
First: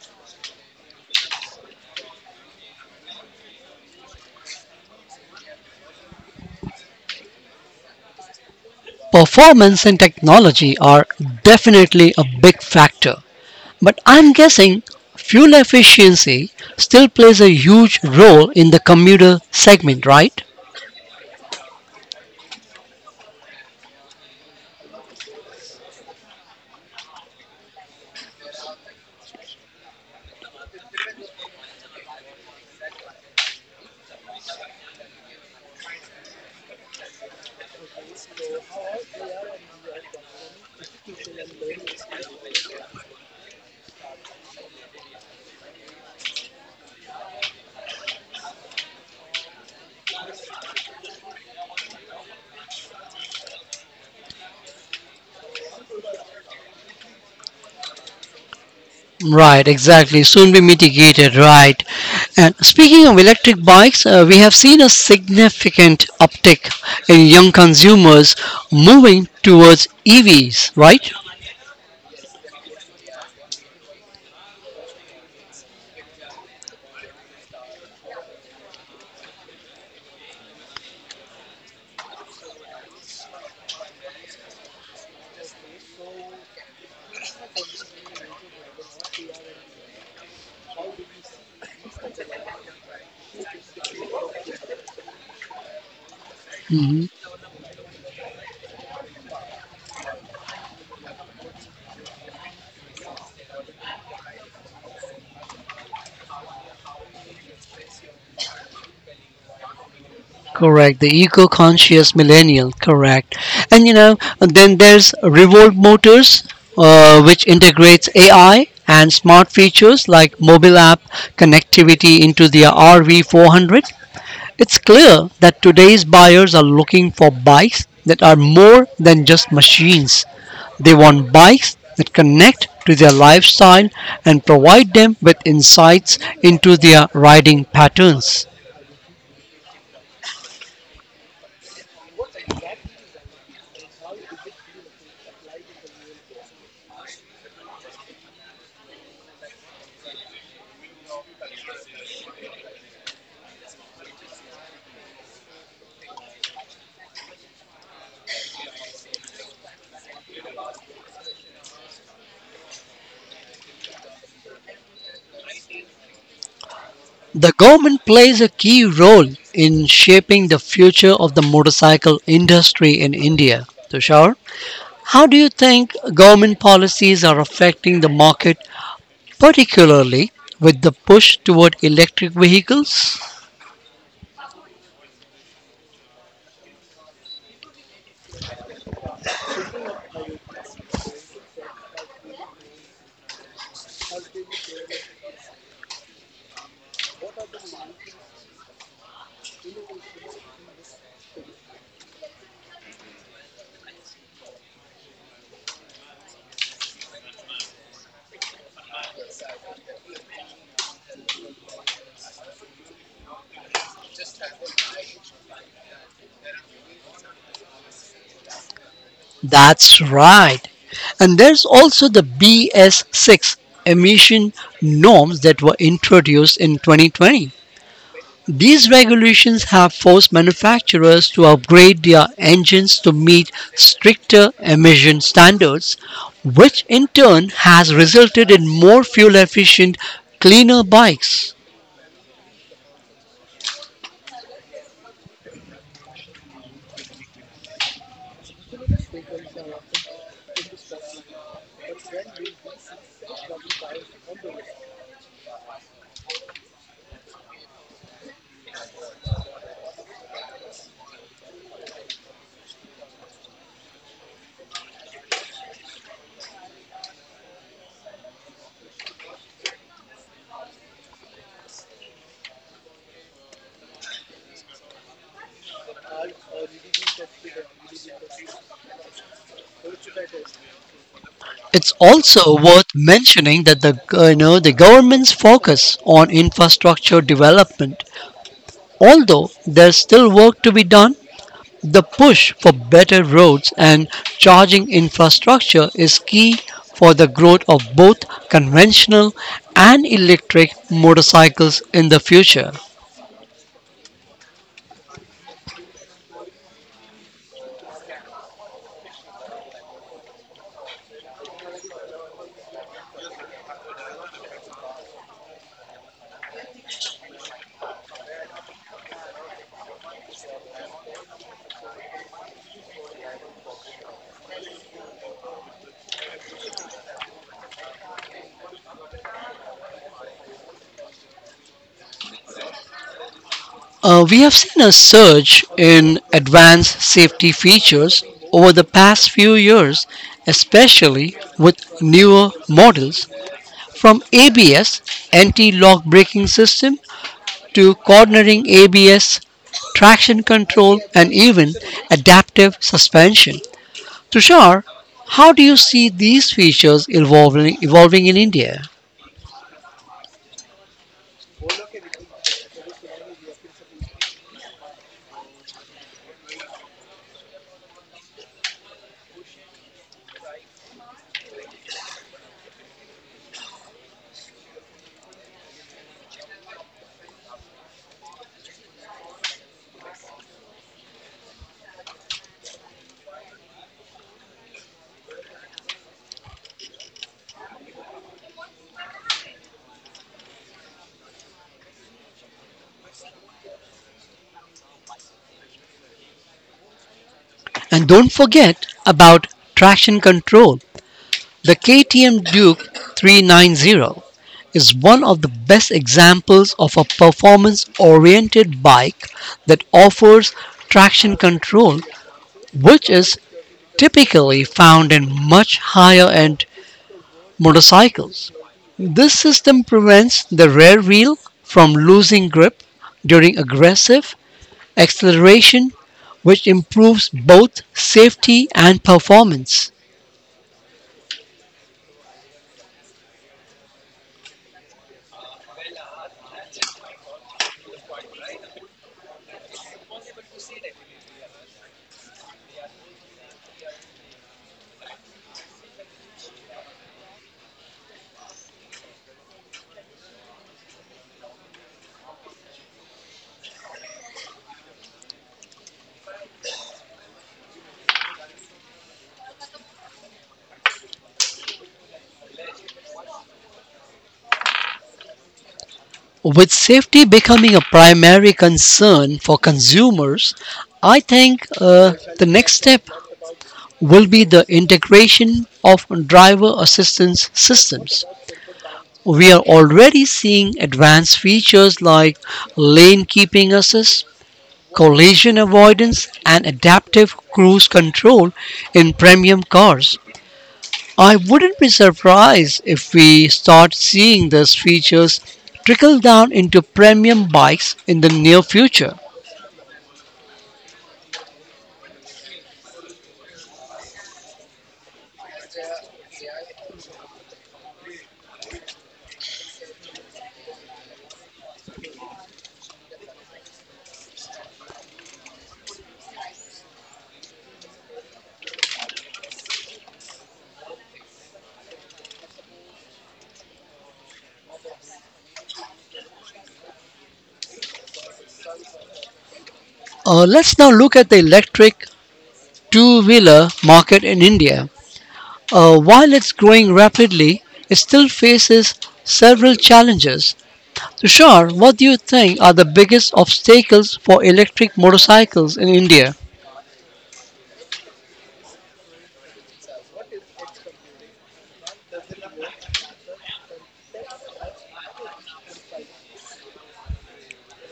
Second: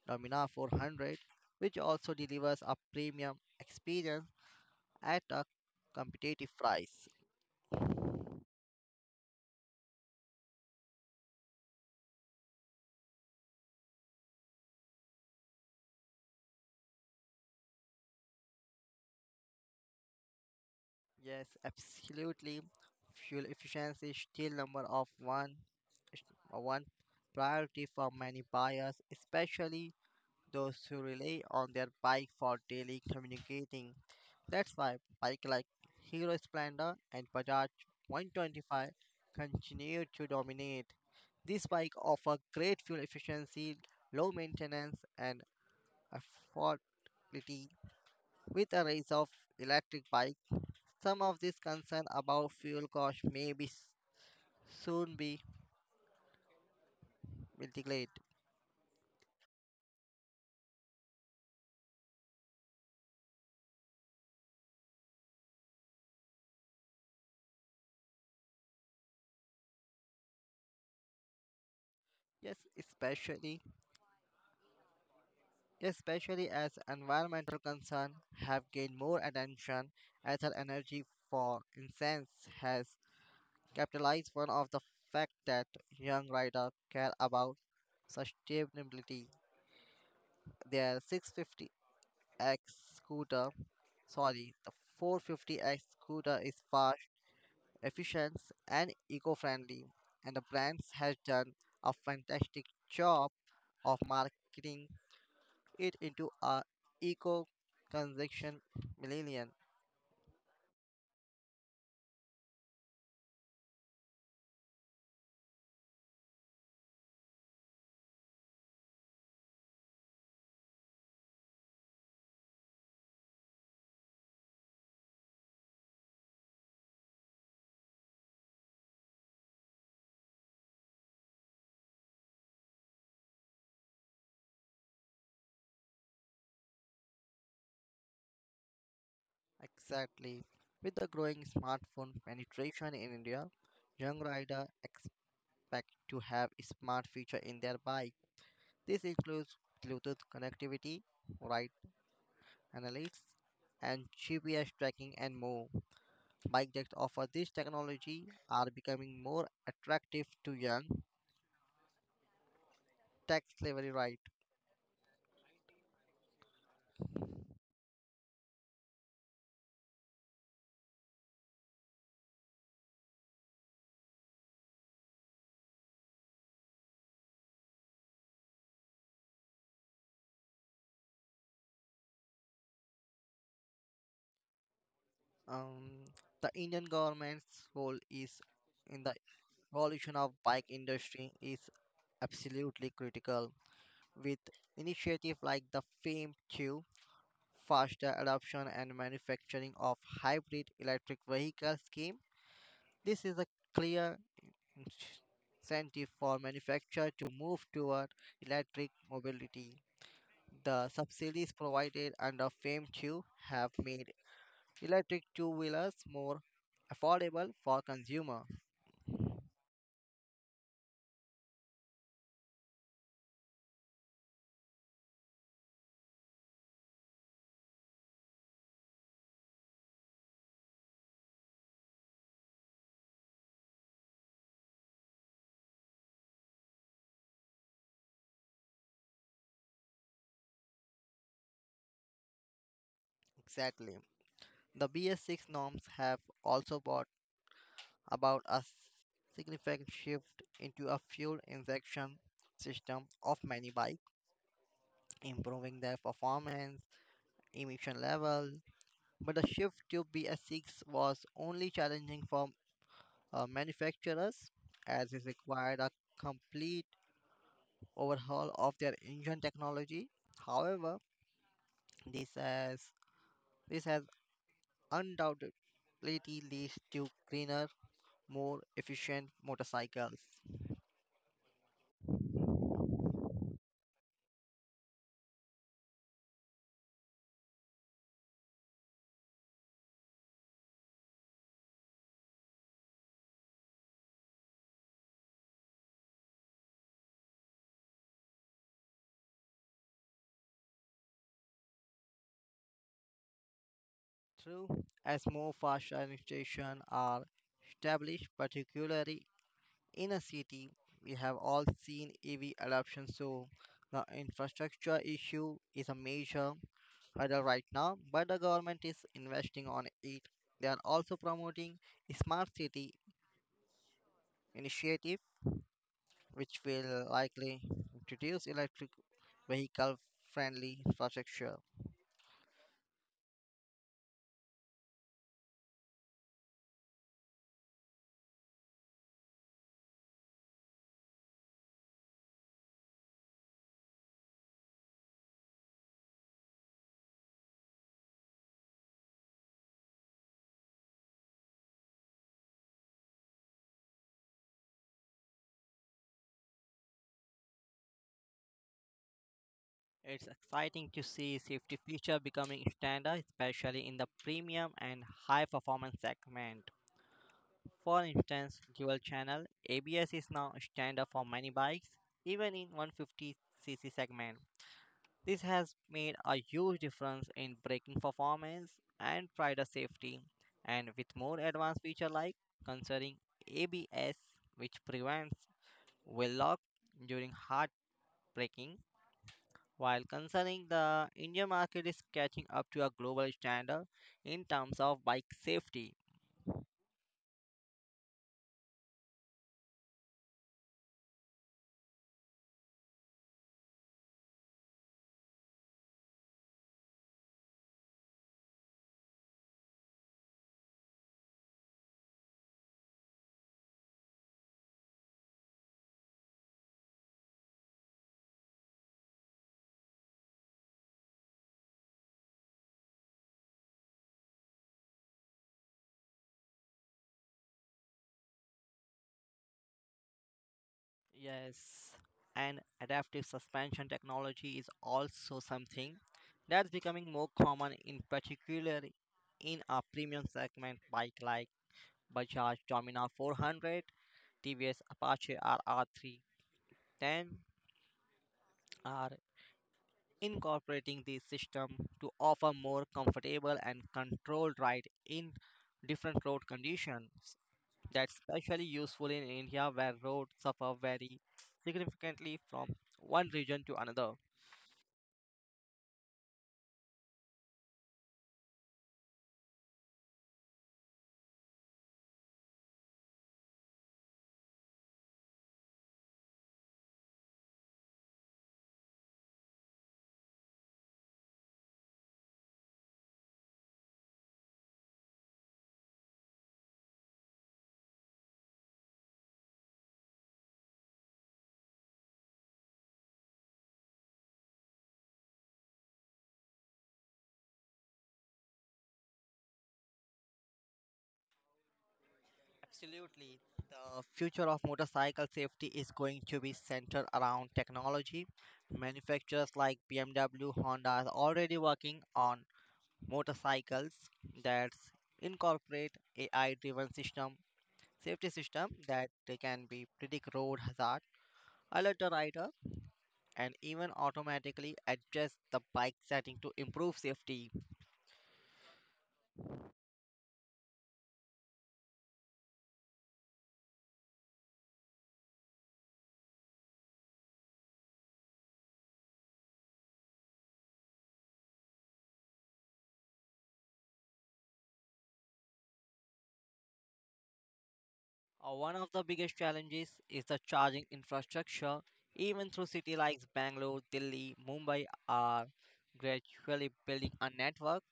Domina four hundred, which also delivers a premium experience at a competitive price. Performance and technology are definitely a big factor, but I'm guessing fuel efficiency still plays a huge role in the commuter segment, right? Yes, absolutely. Fuel efficiency is still number of one, is a one priority for many buyers, especially those who rely on their bike for daily communicating. That's why bike like Hero Splendor and Bajaj one twenty-five continue to dominate. These bikes offer great fuel efficiency, low maintenance, and affordability. With a rise of electric bikes, some of these concerns about fuel cost may be s- soon be mitigated. Right, exactly. Soon be mitigated, right? And speaking of electric bikes, uh, we have seen a significant uptick in young consumers moving towards E Vs, right? Yes, especially especially as environmental concerns have gained more attention, Ether Energy, for instance, has capitalized one of the fact that young riders care about sustainability. Their six fifty X scooter, sorry, the four fifty X scooter is fast, Mm-hmm. efficient, and eco-friendly, and the brand has done a fantastic job of marketing it into a eco-consumption millennium. Correct. The eco-conscious millennial. Correct. And you know, then there's Revolt Motors, uh, which integrates A I and smart features like mobile app connectivity into their R V four hundred. It's clear that today's buyers are looking for bikes that are more than just machines. They want bikes that connect to their lifestyle and provide them with insights into their riding patterns. Exactly. With the growing smartphone penetration in India, young riders expect to have a smart feature in their bike. This includes Bluetooth connectivity, right analytics, and G P S tracking, and more. Bike that offer this technology are becoming more attractive to young tech slavery right. The government plays a key role in shaping the future of the motorcycle industry in India. Tushar, how do you think government policies are affecting the market, particularly with the push toward electric vehicles? Um, the Indian government's role is in the evolution of bike industry is absolutely critical with initiative like the FAME two faster adoption and manufacturing of hybrid electric vehicle scheme, this is a clear incentive for manufacturers to move toward electric mobility. The subsidies provided under FAME two have made electric two-wheelers more affordable for consumers. That's right. And there's also the B S six emission norms that were introduced in twenty twenty. These regulations have forced manufacturers to upgrade their engines to meet stricter emission standards, which in turn has resulted in more fuel efficient, cleaner bikes. Exactly. The B S six norms have also brought about a significant shift into a fuel injection system of many bikes, improving their performance, emission level, but the shift to B S six was only challenging for Uh, manufacturers, as is required a complete overhaul of their engine technology. However, this has this has undoubtedly leads to greener, more efficient motorcycles. It's also worth mentioning that the uh, you know the government's focus on infrastructure development, although there's still work to be done. The push for better roads and charging infrastructure is key for the growth of both conventional and electric motorcycles in the future. True, as more fast charging stations are established, particularly in a city, we have all seen E V adoption. So, the infrastructure issue is a major Either right now, but the government is investing on it. They are also promoting smart city initiative, which will likely introduce electric vehicle friendly infrastructure. Uh, we have seen a surge in advanced safety features over the past few years, especially with newer models. From A B S, anti lock braking system, to cornering A B S, traction control, and even adaptive suspension. Tushar, how do you see these features evolving, evolving in India? It's exciting to see safety feature becoming standard, especially in the premium and high performance segment. For instance, dual channel A B S is now standard for many bikes, even in one fifty c c segment. This has made a huge difference in braking performance and rider safety. And with more advanced feature like considering A B S, which prevents wheel lock during hard braking, while concerning the Indian market is catching up to a global standard in terms of bike safety. And don't forget about traction control. The K T M Duke three ninety is one of the best examples of a performance oriented bike that offers traction control, which is typically found in much higher end motorcycles. This system prevents the rear wheel from losing grip during aggressive acceleration, which improves both safety and performance. Yes, and adaptive suspension technology is also something that's becoming more common in particular in a premium segment bike like Bajaj Domina four hundred, T V S Apache r RR310 are incorporating this system to offer more comfortable and controlled ride in different road conditions. That's especially useful in India where roads suffer very significantly from one region to another. With safety becoming a primary concern for consumers, I think uh, the next step will be the integration of driver assistance systems. We are already seeing advanced features like lane keeping assist, collision avoidance, and adaptive cruise control in premium cars. I wouldn't be surprised if we start seeing these features trickle down into premium bikes in the near future. Absolutely. The future of motorcycle safety is going to be centered around technology. Manufacturers like B M W, Honda are already working on motorcycles that incorporate A I-driven system, safety system that they can be predict road hazard, alert the rider, and even automatically adjust the bike setting to improve safety. Uh, let's now look at the electric two wheeler market in India. Uh, while it's growing rapidly, it still faces several challenges. Tushar, what do you think are the biggest obstacles for electric motorcycles in India? Uh, One of the biggest challenges is the charging infrastructure. Even through cities like Bangalore, Delhi, Mumbai are gradually building a network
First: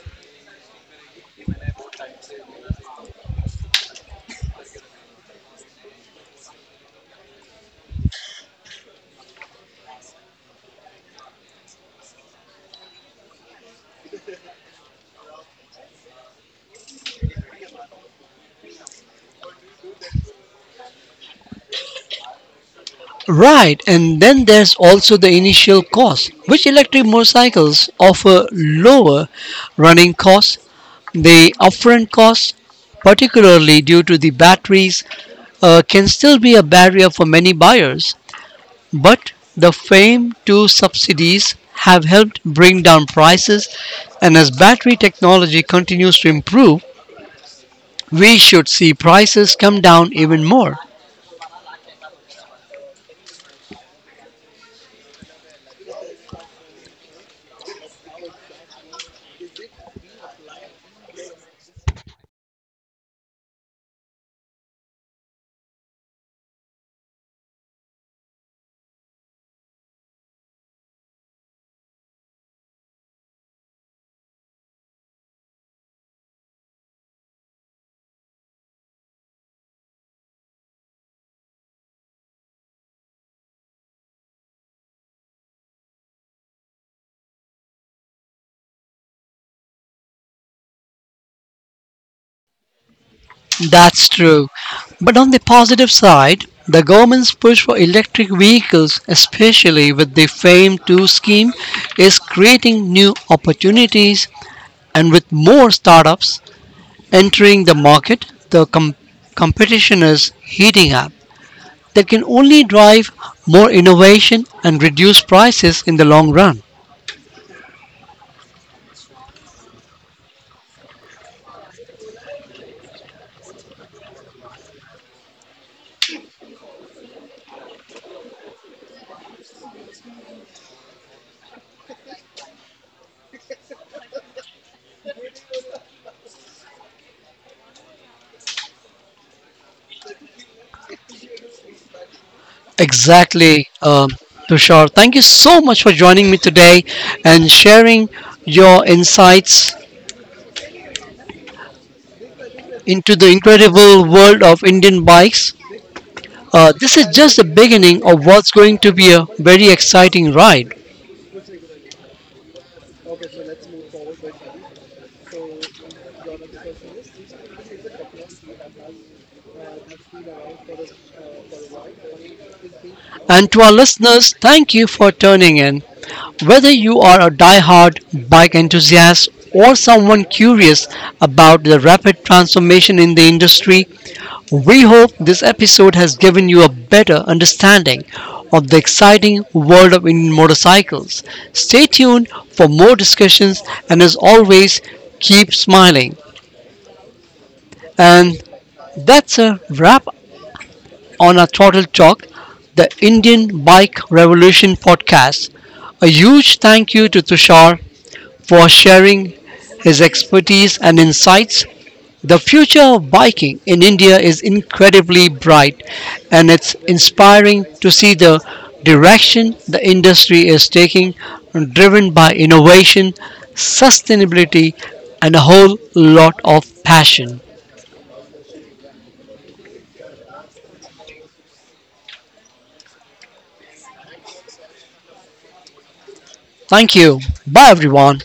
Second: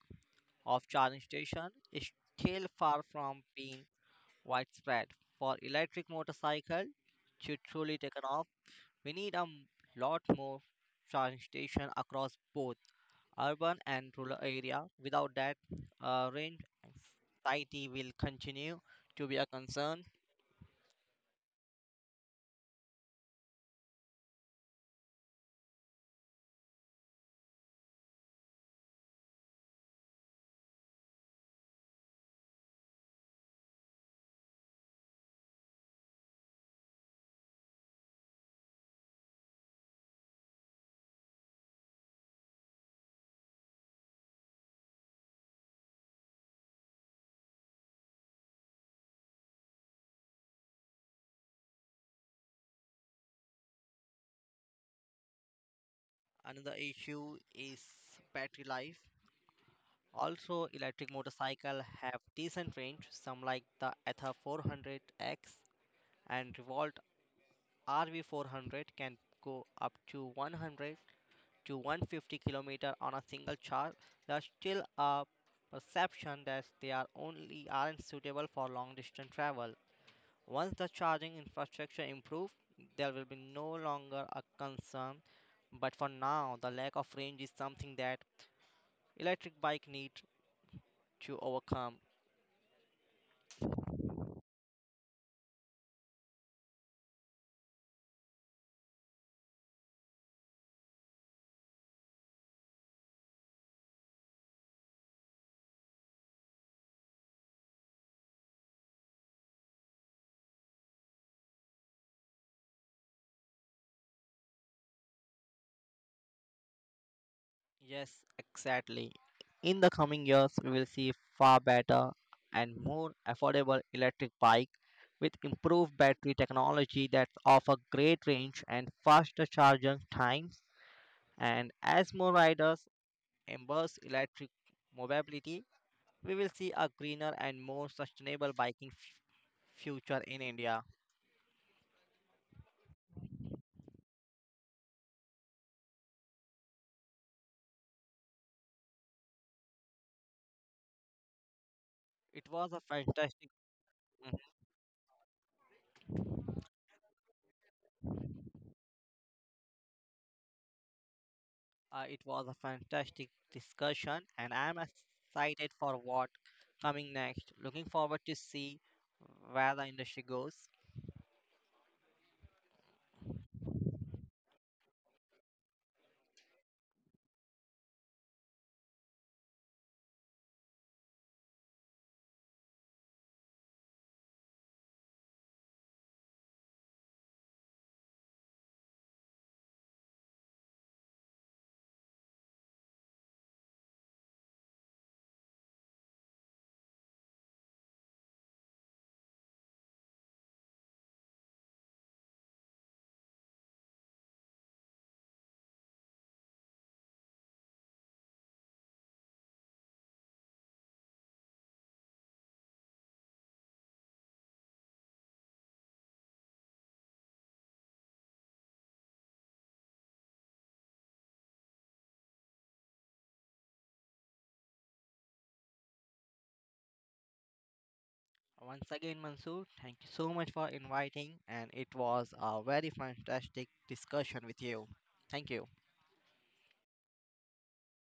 of charging stations, is still far from being widespread. For electric motorcycle to truly take off, we need a m- lot more charging station across both urban and rural area. Without that, uh, range anxiety will continue to be a concern. Right, and then there's also the initial cost, which electric motorcycles offer lower running costs. The upfront costs, particularly due to the batteries, uh, can still be a barrier for many buyers, but the FAME two subsidies have helped bring down prices, and as battery technology continues to improve, we should see prices come down even more. Another issue is battery life. Also, electric motorcycle have decent range. Some like the Ather four hundred X and Revolt R V four hundred can go up to one hundred to one hundred fifty kilometers on a single charge, there's still a perception that they are only aren't suitable for long distance travel. Once the charging infrastructure improves, there will be no longer a concern, but for now the lack of range is something that electric bike need to overcome. That's true. But on the positive side, the government's push for electric vehicles, especially with the FAME two scheme, is creating new opportunities. And with more startups entering the market, the com- competition is heating up. That can only drive more innovation and reduce prices in the long run. Yes, exactly. In the coming years, we will see far better and more affordable electric bike with improved battery technology that offer great range and faster charging times. And as more riders embrace electric mobility, we will see a greener and more sustainable biking f- future in India. Exactly. um, Tushar, thank you so much for joining me today and sharing your insights It was a into the fantastic incredible world of Indian bikes. Uh, this is just the beginning of what's going to be a very exciting ride. Uh, it was a fantastic discussion, and I'm excited for what coming next. Looking forward to see where the industry goes. And to our listeners, thank you for tuning in. Whether you are a die-hard bike enthusiast or someone curious about the rapid transformation in the industry, we hope this episode has given you a better understanding of the exciting world of Indian motorcycles. Stay tuned for more discussions, and as always, keep smiling. And that's a wrap on our Throttle Talk, the Indian Bike Revolution podcast. A huge thank you to Tushar for sharing his expertise and insights. The future of biking in India is incredibly bright, and it's inspiring to see the direction the industry is taking, driven by innovation, sustainability, and a whole lot of passion. Once again, Mansoor, thank you so much for inviting, and it was a very fantastic discussion with you. Thank you. Thank you. Bye, everyone.